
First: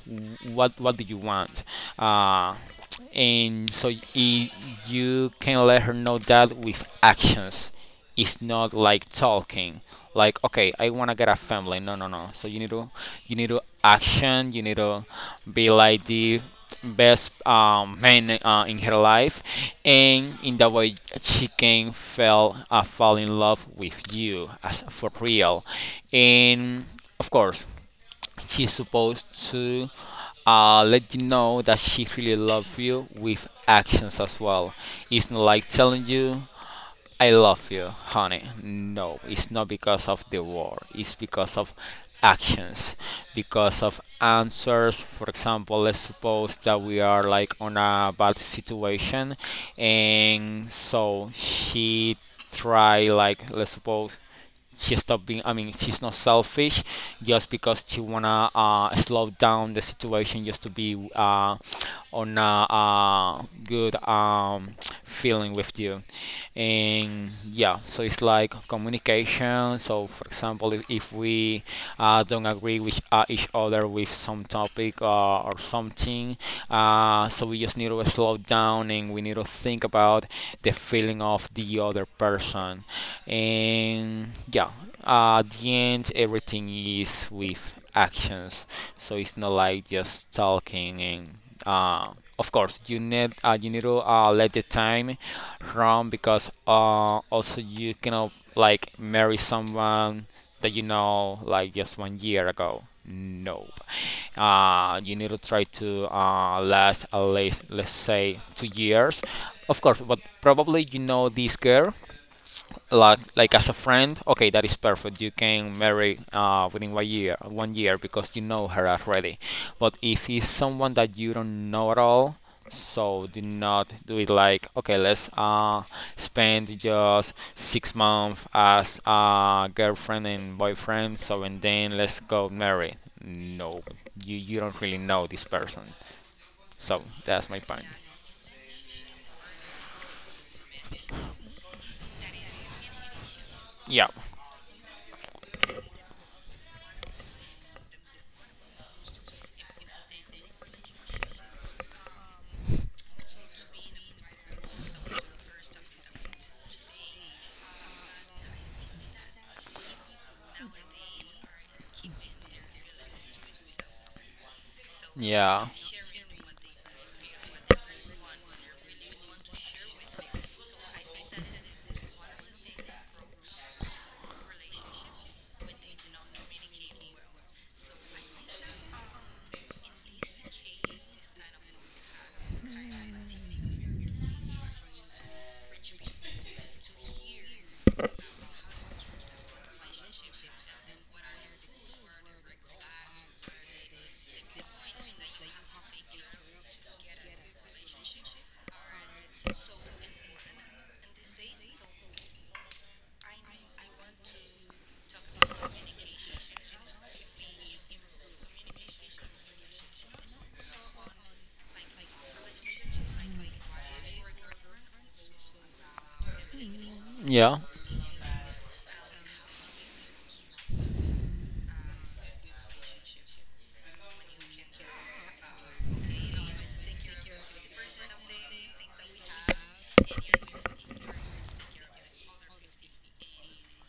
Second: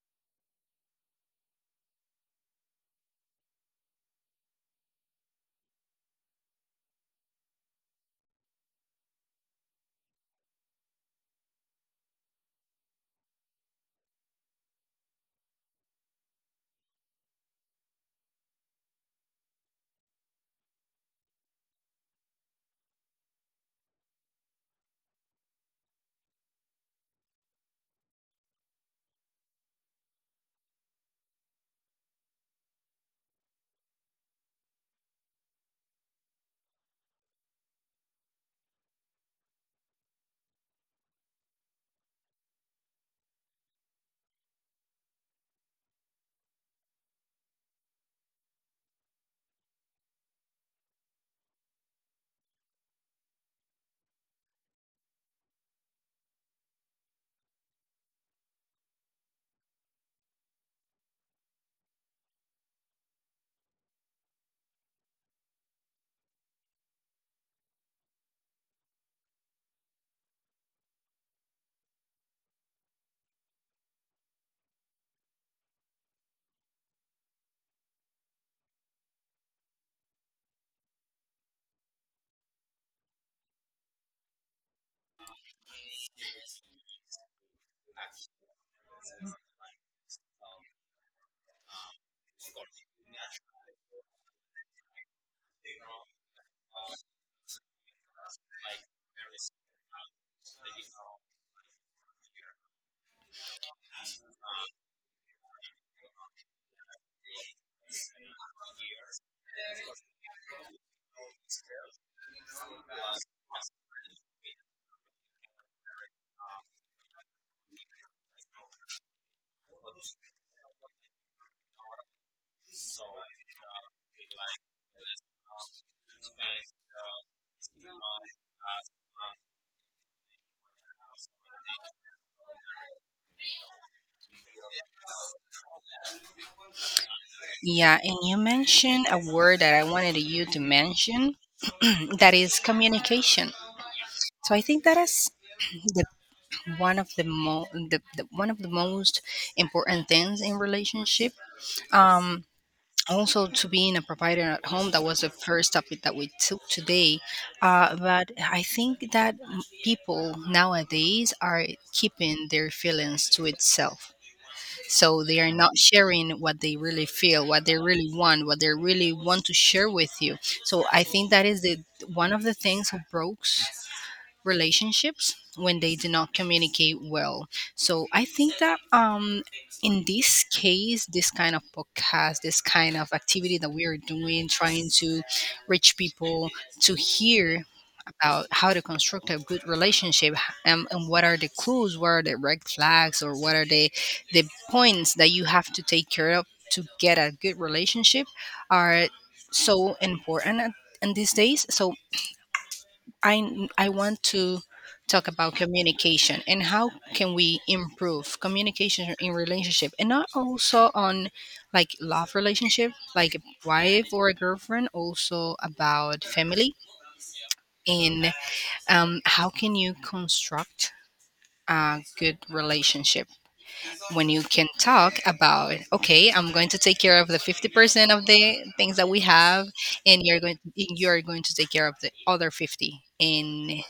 what what do you want. Uh, and so y- you can let her know that with actions. It's not like talking like, okay, I want to get a family. No, no, no. So you need to, you need to action, you need to be like the best um, man uh, in her life. And in that way she can fell uh, fall in love with you as for real. And of course, she's supposed to uh, let you know that she really loves you with actions as well. It's not like telling you, I love you, honey. No, it's not because of the word, it's because of actions, because of answers. For example, let's suppose that we are like on a bad situation, and so she try, like, let's suppose, she stopped being, I mean, she's not selfish, just because she wanna uh, slow down the situation just to be uh, on a, uh good um, feeling with you. And yeah, so it's like communication. So for example, if, if we uh, don't agree with uh, each other with some topic uh, or something. Uh, so we just need to slow down, and we need to think about the feeling of the other person. And yeah, at the end, everything is with actions. So it's not like just talking. And uh, of course, you need uh, you need to uh, let the time run, because uh, also you cannot like marry someone that you know like just one year ago. No, uh, you need to try to uh, last at least, let's say, two years. Of course, but probably you know this girl like like as a friend. Okay, that is perfect. You can marry uh within one year one year because you know her already. But if it's someone that you don't know at all, so do not do it like, okay, let's uh spend just six months as a girlfriend and boyfriend, so and then let's go marry. No, you you don't really know this person. So that's my point. Yeah, and you mentioned a word that I wanted you to mention *clears throat* that is communication. Yeah, So I think that is the, one of the, mo- the, the one of the most important things in relationship. Um, Also to being a provider at home, that was the first topic that we took today. Uh, but I think that m- people nowadays are keeping their feelings to itself, so they are yeah, not sharing what they really feel, what they really want, what they really want to share with you. So I think that is the one of the things that broke relationships when they do not communicate well. So I think that, um, in this case, this kind of podcast, this kind of activity that we are doing, trying to reach people to hear about how to construct a good relationship, um, and what are the clues, what are the red flags, or what are the the points that you have to take care of to get a good relationship are so important at- in these days. So I I want to talk about communication and how can we improve communication in relationship, and not also on like love relationship like a wife or a girlfriend, also about family. yeah. And um, how can you construct a good relationship when you can talk about, okay, I'm going to take care of the fifty percent of the things that we have, and you're going you're going to take care of the other fifty, and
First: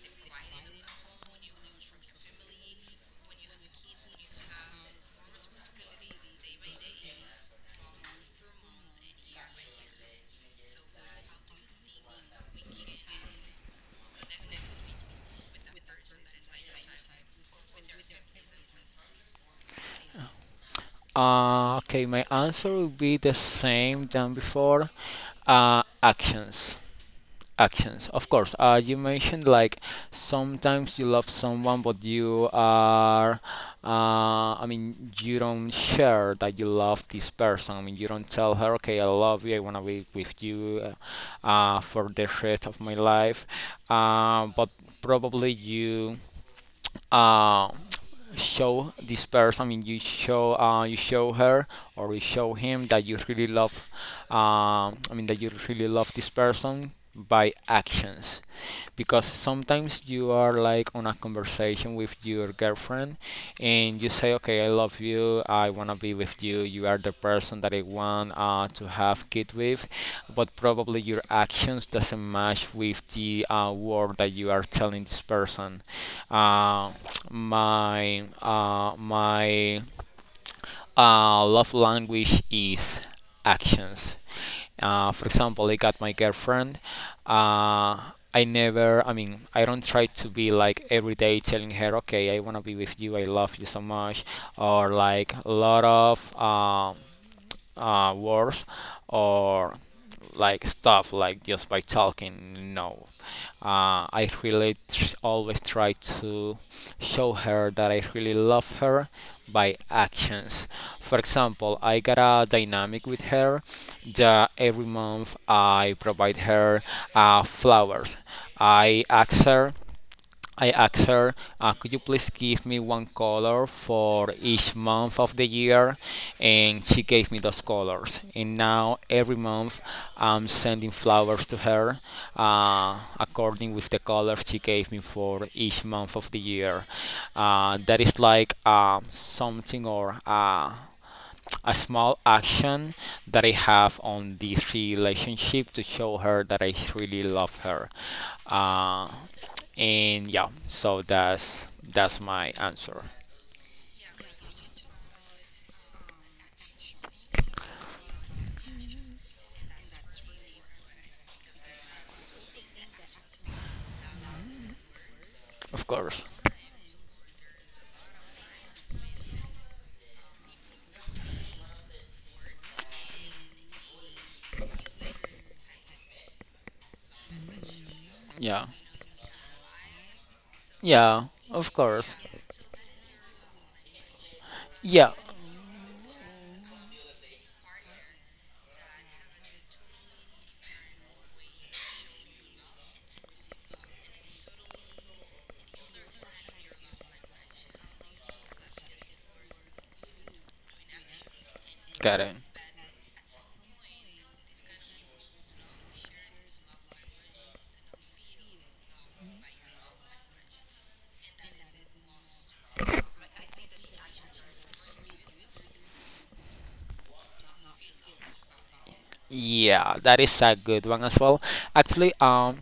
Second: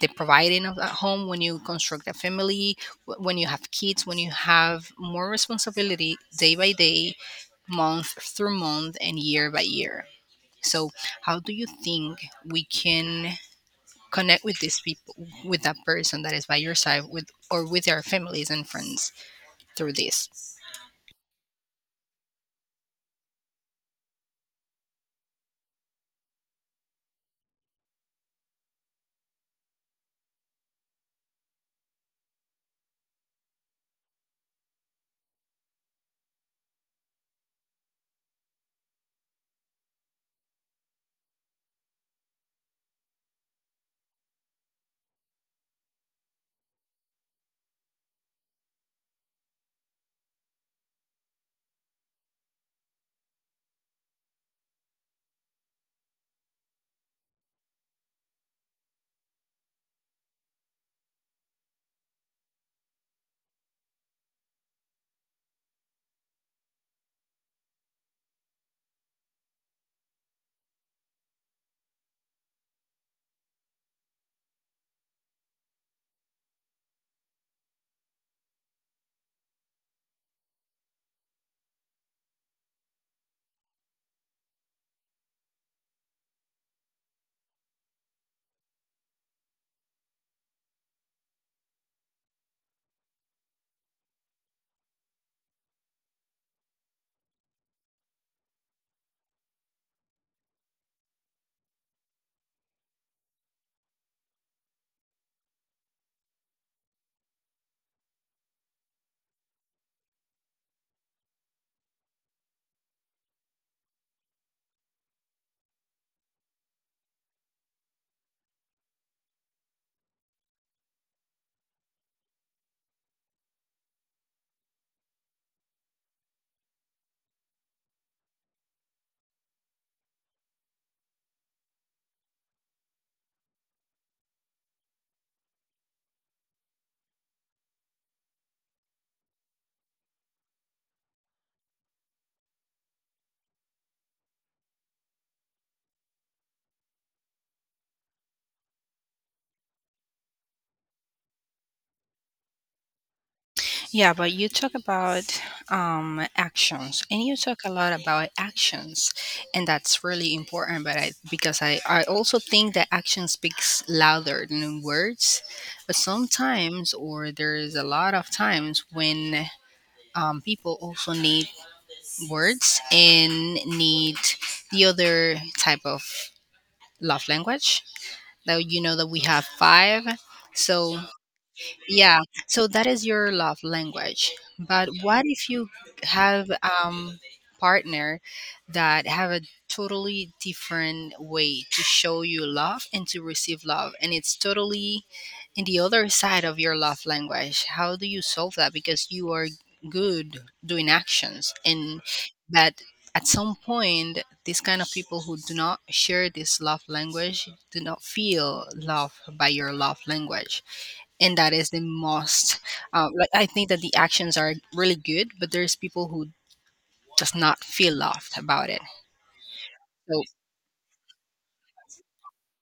the providing of that home when you construct a family, wh- when you have kids, when you have more responsibility day by day, month through month, and year by year. So how do you think we can connect with these people, with that person that is by your side, with or with their families and friends, through this? Uh, okay, my answer would be the same than before. Uh, actions, actions. Of course. Uh, you mentioned like sometimes you love someone, but you are. Uh, I mean, you don't share that you love this person. I mean, you don't tell her, okay, I love you. I wanna be with you uh, uh, for the rest of my life. Uh, but probably you. Um, show this person. I mean, you show uh, you show her, or you show him that you really love. Um, I mean, that you really love this person by actions, because sometimes you are like on a conversation with your girlfriend, and you say, okay, I love you, I want to be with you, you are the person that I want uh, to have kid with. But probably your actions doesn't match with the uh, word that you are telling this person. uh, my uh, my uh, love language is actions. Uh, for example, I got my girlfriend. Uh, I never, I mean, I don't try to be like every day telling her, okay, I want to be with you, I love you so much, or like a lot of um, uh, words, or like stuff like just by talking. No, uh, I really tr- always try to show her that I really love her by actions. For example, I got a dynamic with her that every month I provide her uh, flowers. I ask her I asked her, uh, could you please give me one color for each month of the year? And she gave me those colors. And now every month I'm sending flowers to her uh, according with the colors she gave me for each month of the year. Uh, that is like um, something or uh, a small action that I have on this relationship to show her that I really love her. Uh, and yeah, so that's that's my answer. Yeah, but you talk about um, actions, and you talk a lot about actions, and that's really important. But I, because I, I also think that action speaks louder than words. Of But course. sometimes, or there is a lot of times when, um, people also need words and need the other type of love language. Yeah. That you know that we have five. So Yeah, of course. yeah, so that is your love language. But Yeah. what if you have, um, partner that have a totally different way to show you love and to receive love, and it's totally in the other side of your love language? How do you solve that, because you are good doing actions and, Got it. but at some point these kind of people who do not share this love language do not feel love by your love language. And that is the most, um, like, I think that the actions are really good, but there's people who does not feel loved about it. Yeah, that So is a good one as well. Actually, um,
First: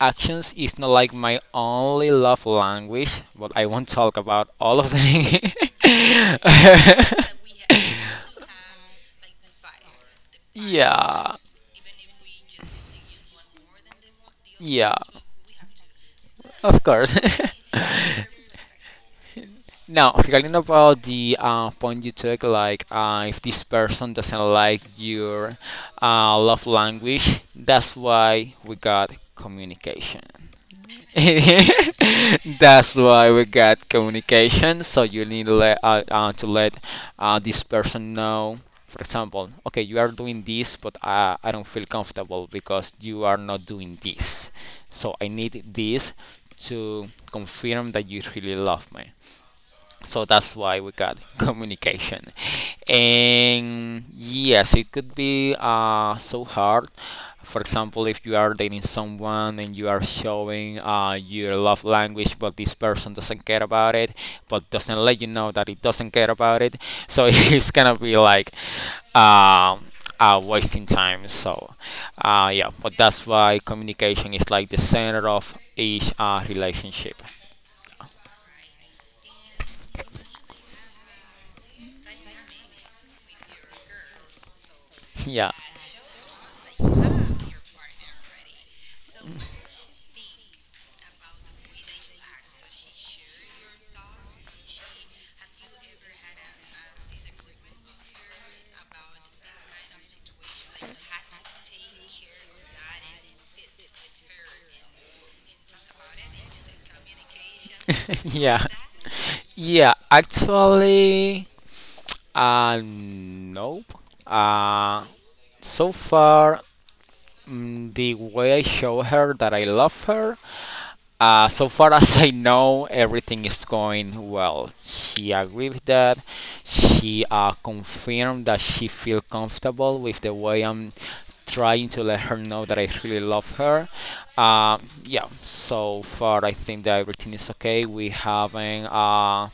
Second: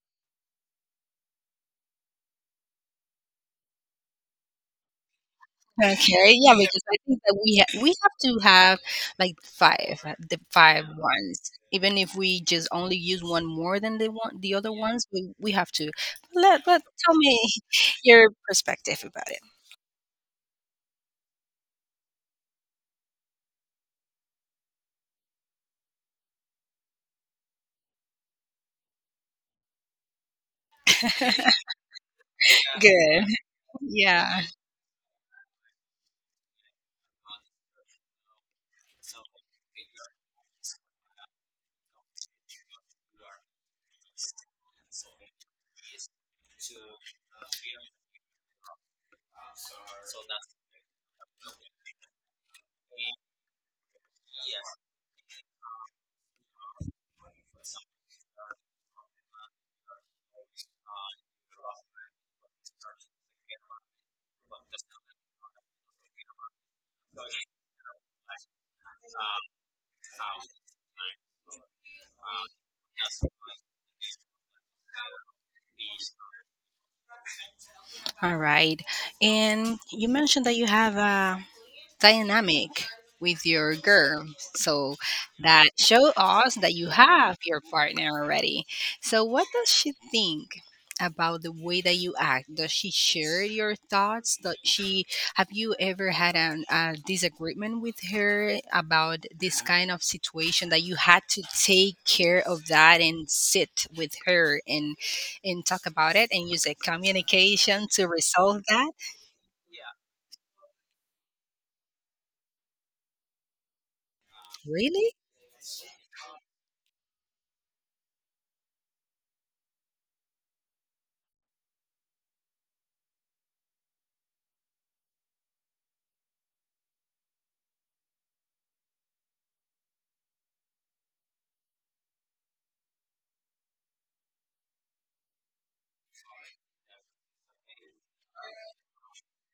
actions is not like my only love language, but I won't talk about all of them. okay, yeah, because I think that we ha- we have to have like five, uh, the *laughs* five Yeah, ones, even if we just only use one more than the one, the other yeah, ones, we, we have to, let, let of course. tell me *laughs* your perspective about it. *laughs* Now, regarding about the uh, point you took, like, uh, if this person doesn't like your uh, love language, that's why we got communication. *laughs* That's Good. why we *laughs* got Yeah. communication. So you need to let uh, uh, to let uh, this person know. For example, okay, you are doing this, but uh, I don't feel comfortable because you are not doing this. So I need this to confirm that you really love me. So that's why we got *laughs* communication. And yes, it could be uh, so hard. For example, if you are dating someone and you are showing uh, your love language, but this person doesn't care about it, but doesn't let you know that it doesn't care about it, so *laughs* it's gonna be like um, uh, wasting time. So uh, yeah, but that's why communication is like the center of each uh, relationship. All right, and you mentioned that you have a dynamic with your girl. So *laughs* Yeah. that show us that you have your partner already. So what does she think about the way that you act? Does she share your thoughts? Does she, have you ever had an, a disagreement with her about this kind of situation that you had to take care of that and sit with her and and talk about it and use a communication to *laughs* resolve Yeah. that? Yeah, actually, uh, nope. Uh, Really? so far, mm, the way I show her that I love her, uh, so far *laughs* as I know, everything is going well. She agreed with that. She uh, confirmed that she feel comfortable with the way I'm trying to let her know that I really love her. Uh, yeah, so far I think that everything is okay. We haven't uh,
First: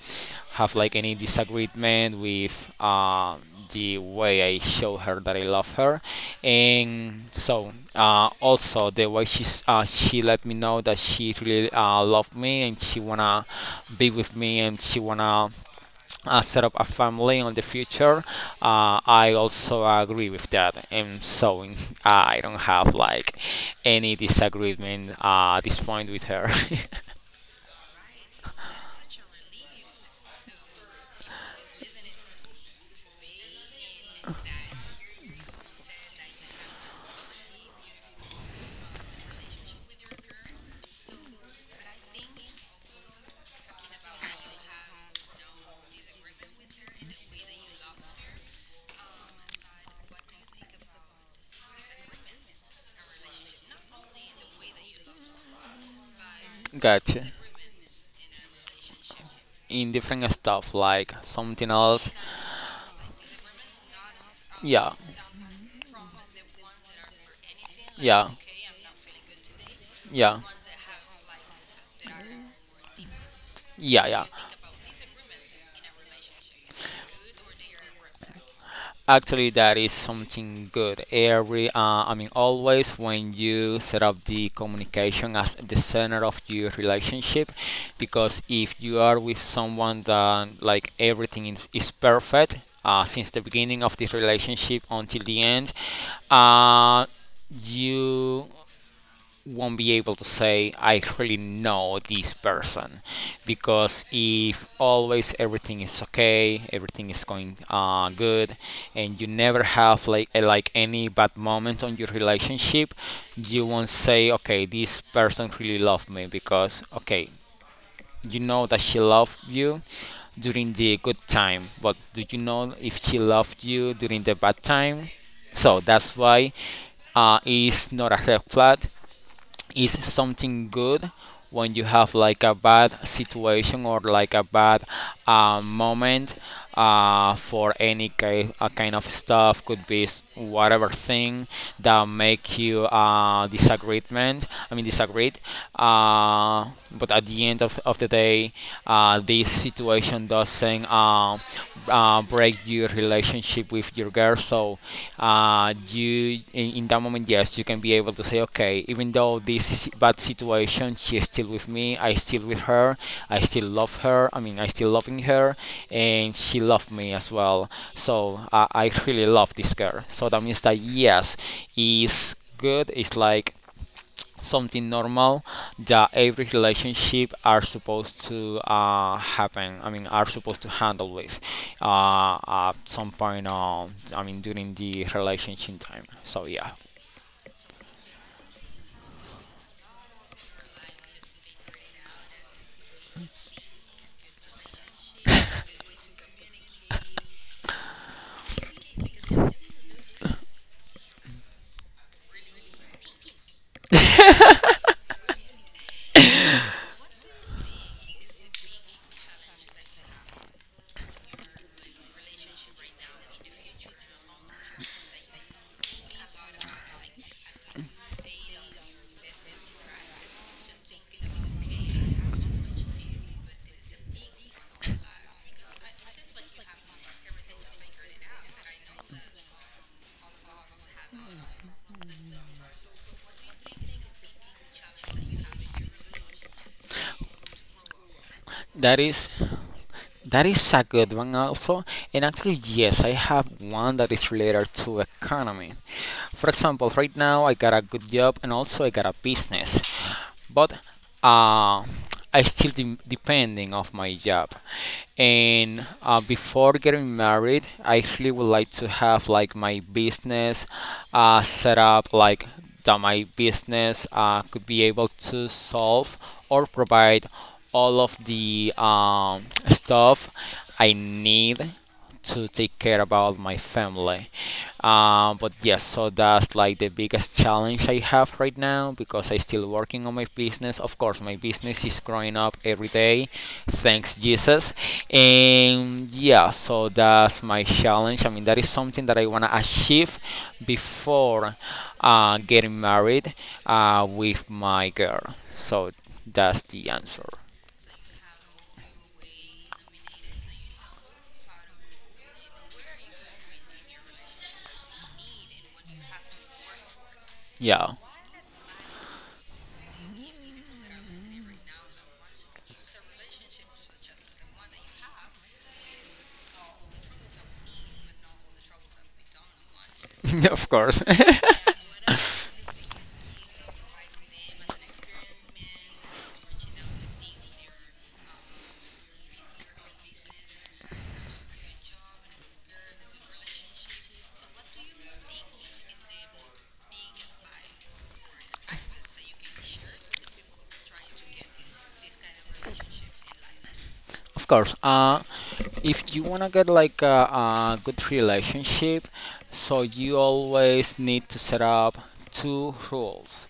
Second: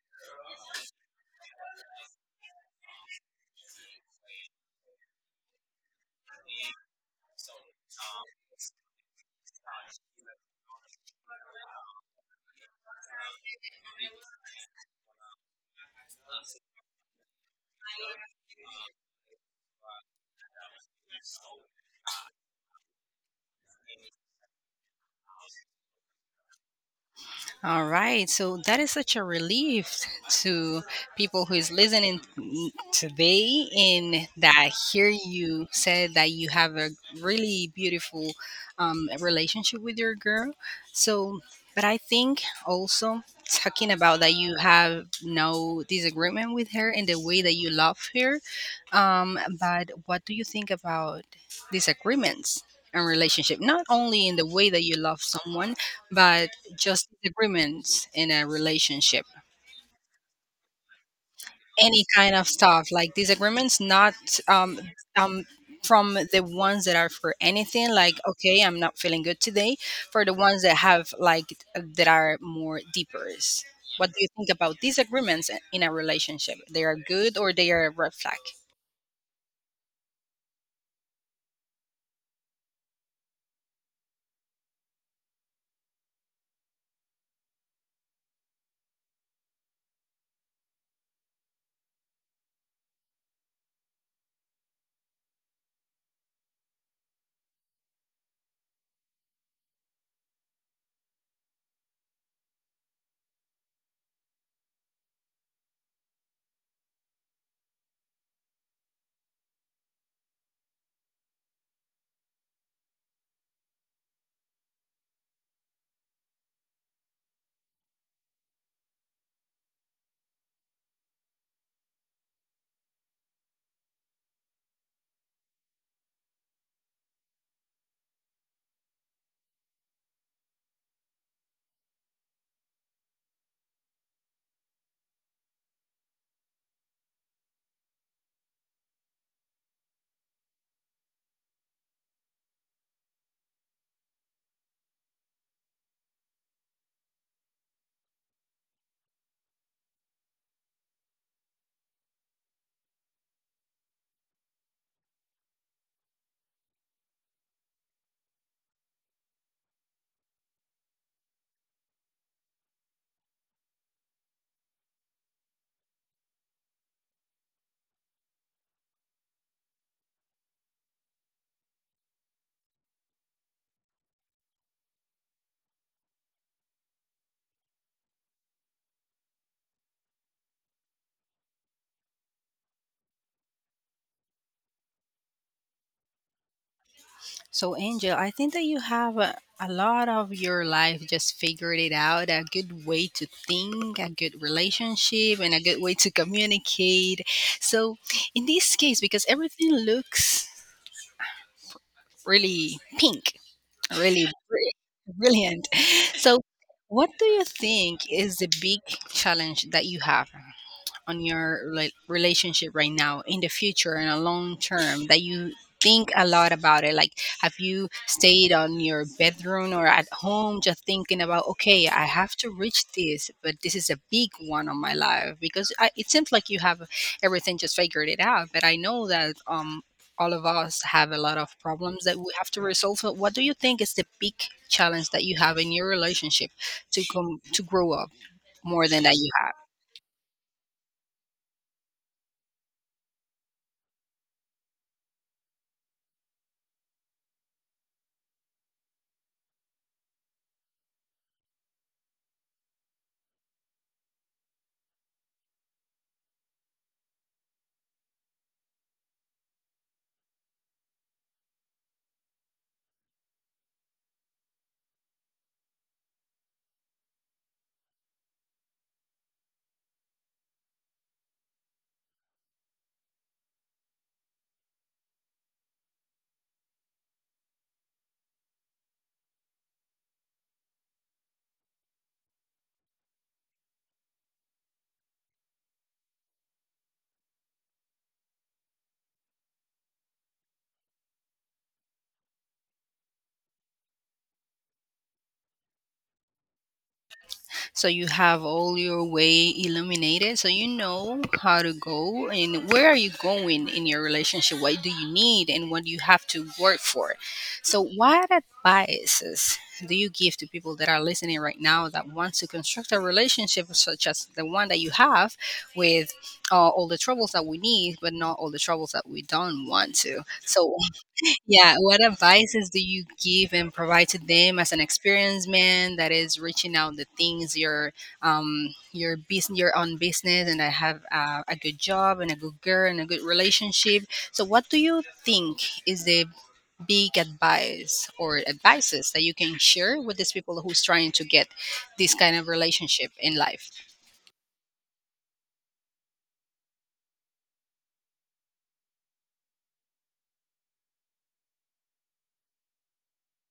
have like any disagreement with uh, the way I show her that I love her, and so uh, also the way she's uh, she let me know that she really uh, loved me, and she wanna be with me, and she wanna uh, set up a family in the future. Uh, I also agree with that, and so in, uh, I don't have like any disagreement uh, at this point with her. All right, so that is such a relief to people who is listening today, and that hear you said that you have a really beautiful, um, relationship with your girl. So, but I think also talking about that you have no disagreement with her and the way that you love her. Um, but what do you think about disagreements and relationship, not only in the way that you love someone, but *laughs* just Gotcha. disagreements in a relationship? In different stuff, like something Any else. kind of stuff like disagreements, not, um Yeah, um from the ones that are for anything, like yeah, okay, I'm not feeling good today, for the yeah, ones that have, like, that are more deeper. yeah, What do yeah. you think about disagreements in a relationship? They are good or they are a red flag? Actually, that is something good. Every, uh, I mean, always when you set up the communication as the center of your relationship, because if you are with someone that like everything is, is perfect uh, since the beginning of the relationship until the end, uh, you won't be able to say I really know this person because if always everything is okay, everything is going uh, good, and you never have like a- like any bad moment on your relationship, you won't say okay, this person really loved me. Because okay, you know that she loved you during the good time, but do you know if she loved you during the bad time? So that's why uh, it's not a red flag, is something good. When you have like a bad situation or like a bad uh, moment uh, for any ki- uh, kind of stuff, could be s- whatever thing that make you uh, disagreement I mean disagreed, uh, but at the end of, of the day, uh, this situation doesn't uh, uh, break your relationship with your girl. So uh, you, in, in that moment, yes, you can be able to say, okay, even though this is bad situation, she's still with me. I still with her. I still love her. I mean, I still loving her, and she loved me as well. So uh, I really love this girl. So that means that, yes, is good. It's like something normal that every relationship are supposed to uh, happen I mean are supposed to handle with uh, at some point on I mean during the relationship time. So yeah, So, Angel, I think that you have a, a lot of your life just figured it out, a good way to think, a good relationship, and a good way to communicate. So, in this case, because everything looks really pink, really bri- brilliant. So, what do you think is the big challenge that you have on your rela- relationship right now, in the future, in a long term, that you think a lot about it? Like, have you stayed on your bedroom or at home just thinking about, okay, I have to reach this, but this is a big one on my life, because I, it seems like you have everything just figured it out, but I know that um all of us have a lot of problems that we have to resolve. So what do you think is the big challenge that you have in your relationship to come to grow up more that than that is, you have? that is a good one also. And actually, yes, I have one that is related to economy. For example, right now I got a good job and also I got a business. But uh, I still de- depending of my job. And uh, before getting married, I actually would like to have like my business uh, set up like that my business uh, could be able to solve or provide all of the um, stuff I need to take care about my family. Um, but yes, so that's like the biggest challenge I have right now, because I'm still working on my business. Of course, my business is growing up every day, thanks Jesus. And yeah, so that's my challenge. I mean, that is something that I want to achieve before uh, getting married uh, with my girl. So that's the answer. So you have all your way illuminated, so you know how to go and where are you going in your relationship, what do you need, and what you have to work for. So Yeah, what advices do you give to people that are listening right now that want to construct a relationship such as the one that you have, with uh, all the troubles that we need, but not all the troubles that we don't want to? *laughs* of So course. *laughs* yeah, what advices do you give and provide to them as an experienced man that is reaching out the things, your um your business, your own business, and I have uh, a good job and a good girl and a good relationship. So what do you think is the big advice or advices that you can share with these people who's trying to get this kind of relationship in life? Of course. Uh, if you want to get like a, a good relationship, so you always need to set up two rules,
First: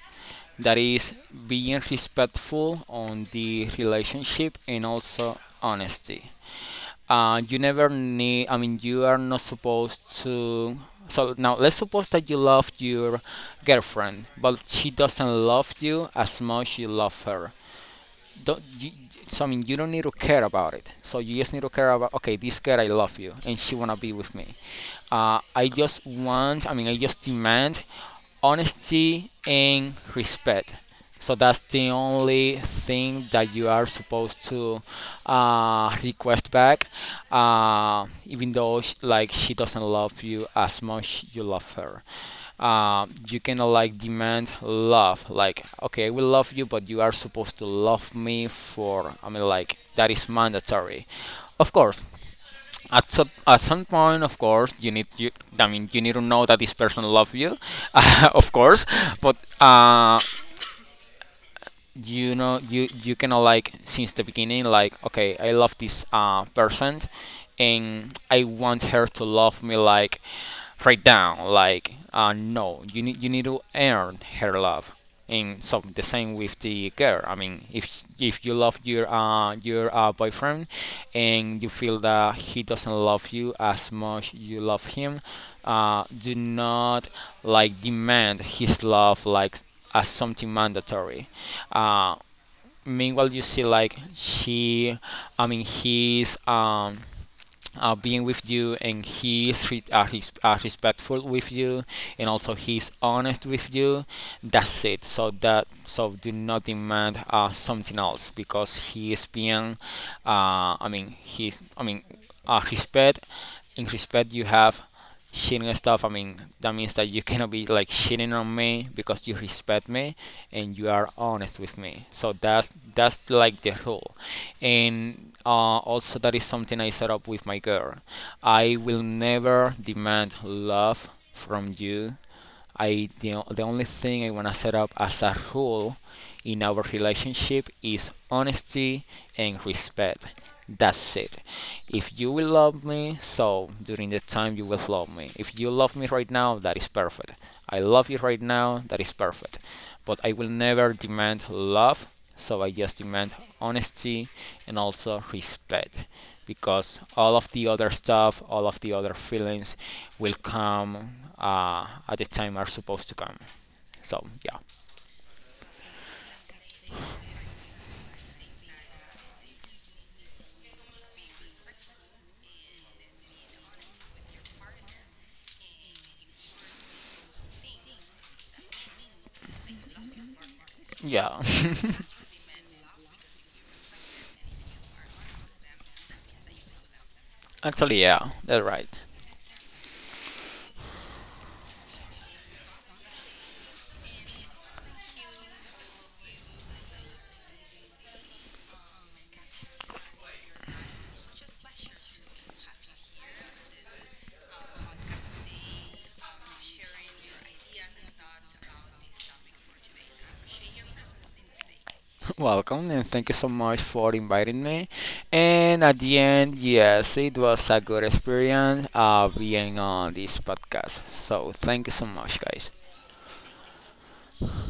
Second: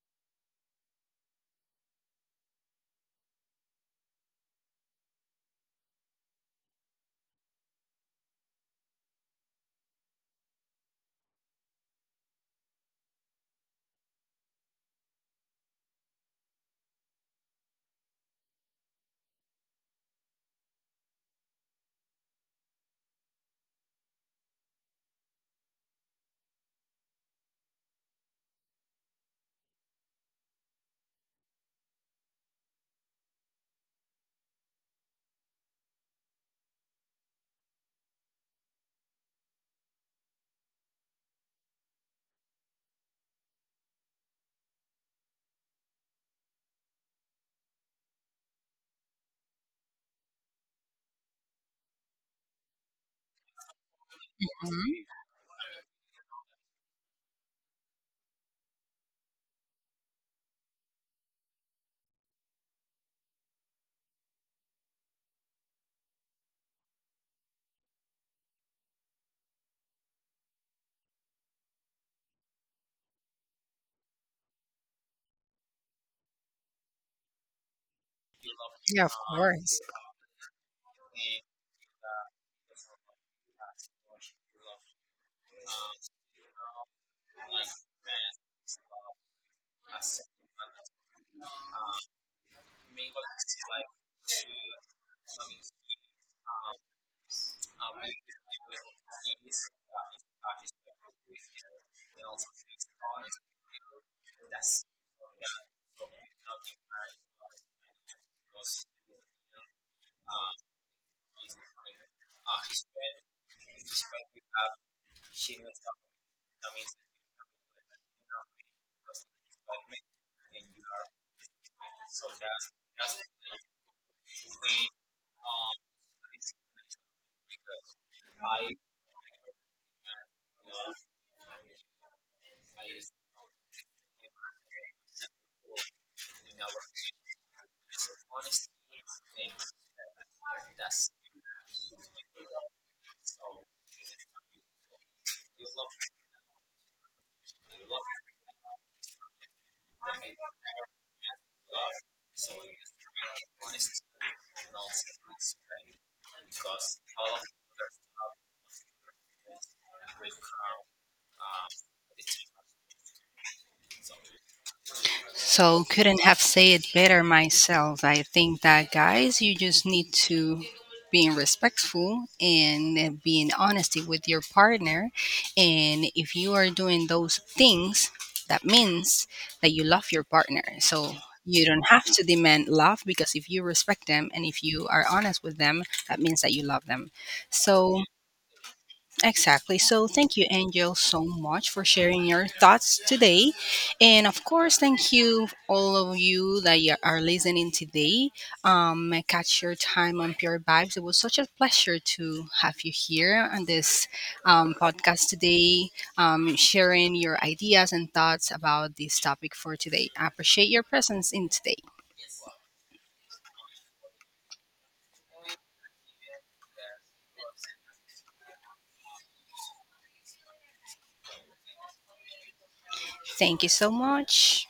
that is being respectful on the relationship and also honesty. Uh, you never need, i mean you are not supposed to, so now let's suppose that you love your girlfriend but she doesn't love you as much you love her. Don't you, so I mean you don't need to care about it. So you just need to care about, okay, this girl I love you and she wanna be with me. Uh, I just want, I mean, I just demand honesty and respect. So that's the only thing that you are supposed to uh, request back, uh, even though sh- like she doesn't love you as much you love her. Uh, you cannot like demand love. Like okay, I will love you, but you are supposed to love me for. I mean, like that is mandatory. Of course, at some, at some point of course you Mhm. need, you I mean you need to know that this person loves you. *laughs* Of course. But uh, you know, you you kind of like, since the beginning, like okay, I love this uh person and I want her to love me like right down. Like, uh, no, you need you need to earn her love. And so the same with the girl. I mean if if you love your Yeah, of uh course. your uh, boyfriend and you feel that he doesn't love you as much you love him, uh do not like demand his love like as something mandatory. Uh, Meanwhile, you see like he, I mean, he's um, uh, being with you, and he's re- uh, res- uh, respectful with you, and also he's honest with you. That's it. So that, so do not demand uh, something else, because he is being, uh, I mean, he's I mean, uh, respect, in respect, you have shitting stuff. I mean that means that you cannot be like shitting on me because you respect me and you are honest with me. So that's that's like the rule. And uh, also that is something I set up with my girl. I will never demand love from you. I the, the only thing I want to set up as a rule in our relationship is honesty and respect. That's it. If you will love me, so during the time you will love me. If you love me right now, that is perfect. I love you right now, that is perfect. But I will never demand love, so I just demand honesty and also respect, because all of the other stuff, all of the other feelings will come uh, at the time are supposed to come. So yeah. So couldn't have said it better myself. I think that, guys, you just need to being respectful and being honesty with your partner. And if you are doing those things, that means that you love your partner. So Yeah, you don't have to demand love, because if you respect them and if you are honest with them, that means that you love them. *laughs* actually So yeah, that's right. exactly. So, thank you, Angel, so much for sharing your thoughts today. And of course, thank you, all of you that you are listening today. Um, catch your time on Pure Vibes. It was such a pleasure to have you here on this, um, podcast today, um, sharing your ideas and thoughts about this topic for today. I appreciate your presence in today. *laughs* Welcome, and thank you so much for inviting me. And at the end, yes, it was a good experience uh, being on this podcast. So thank you so much, guys. Thank you so much.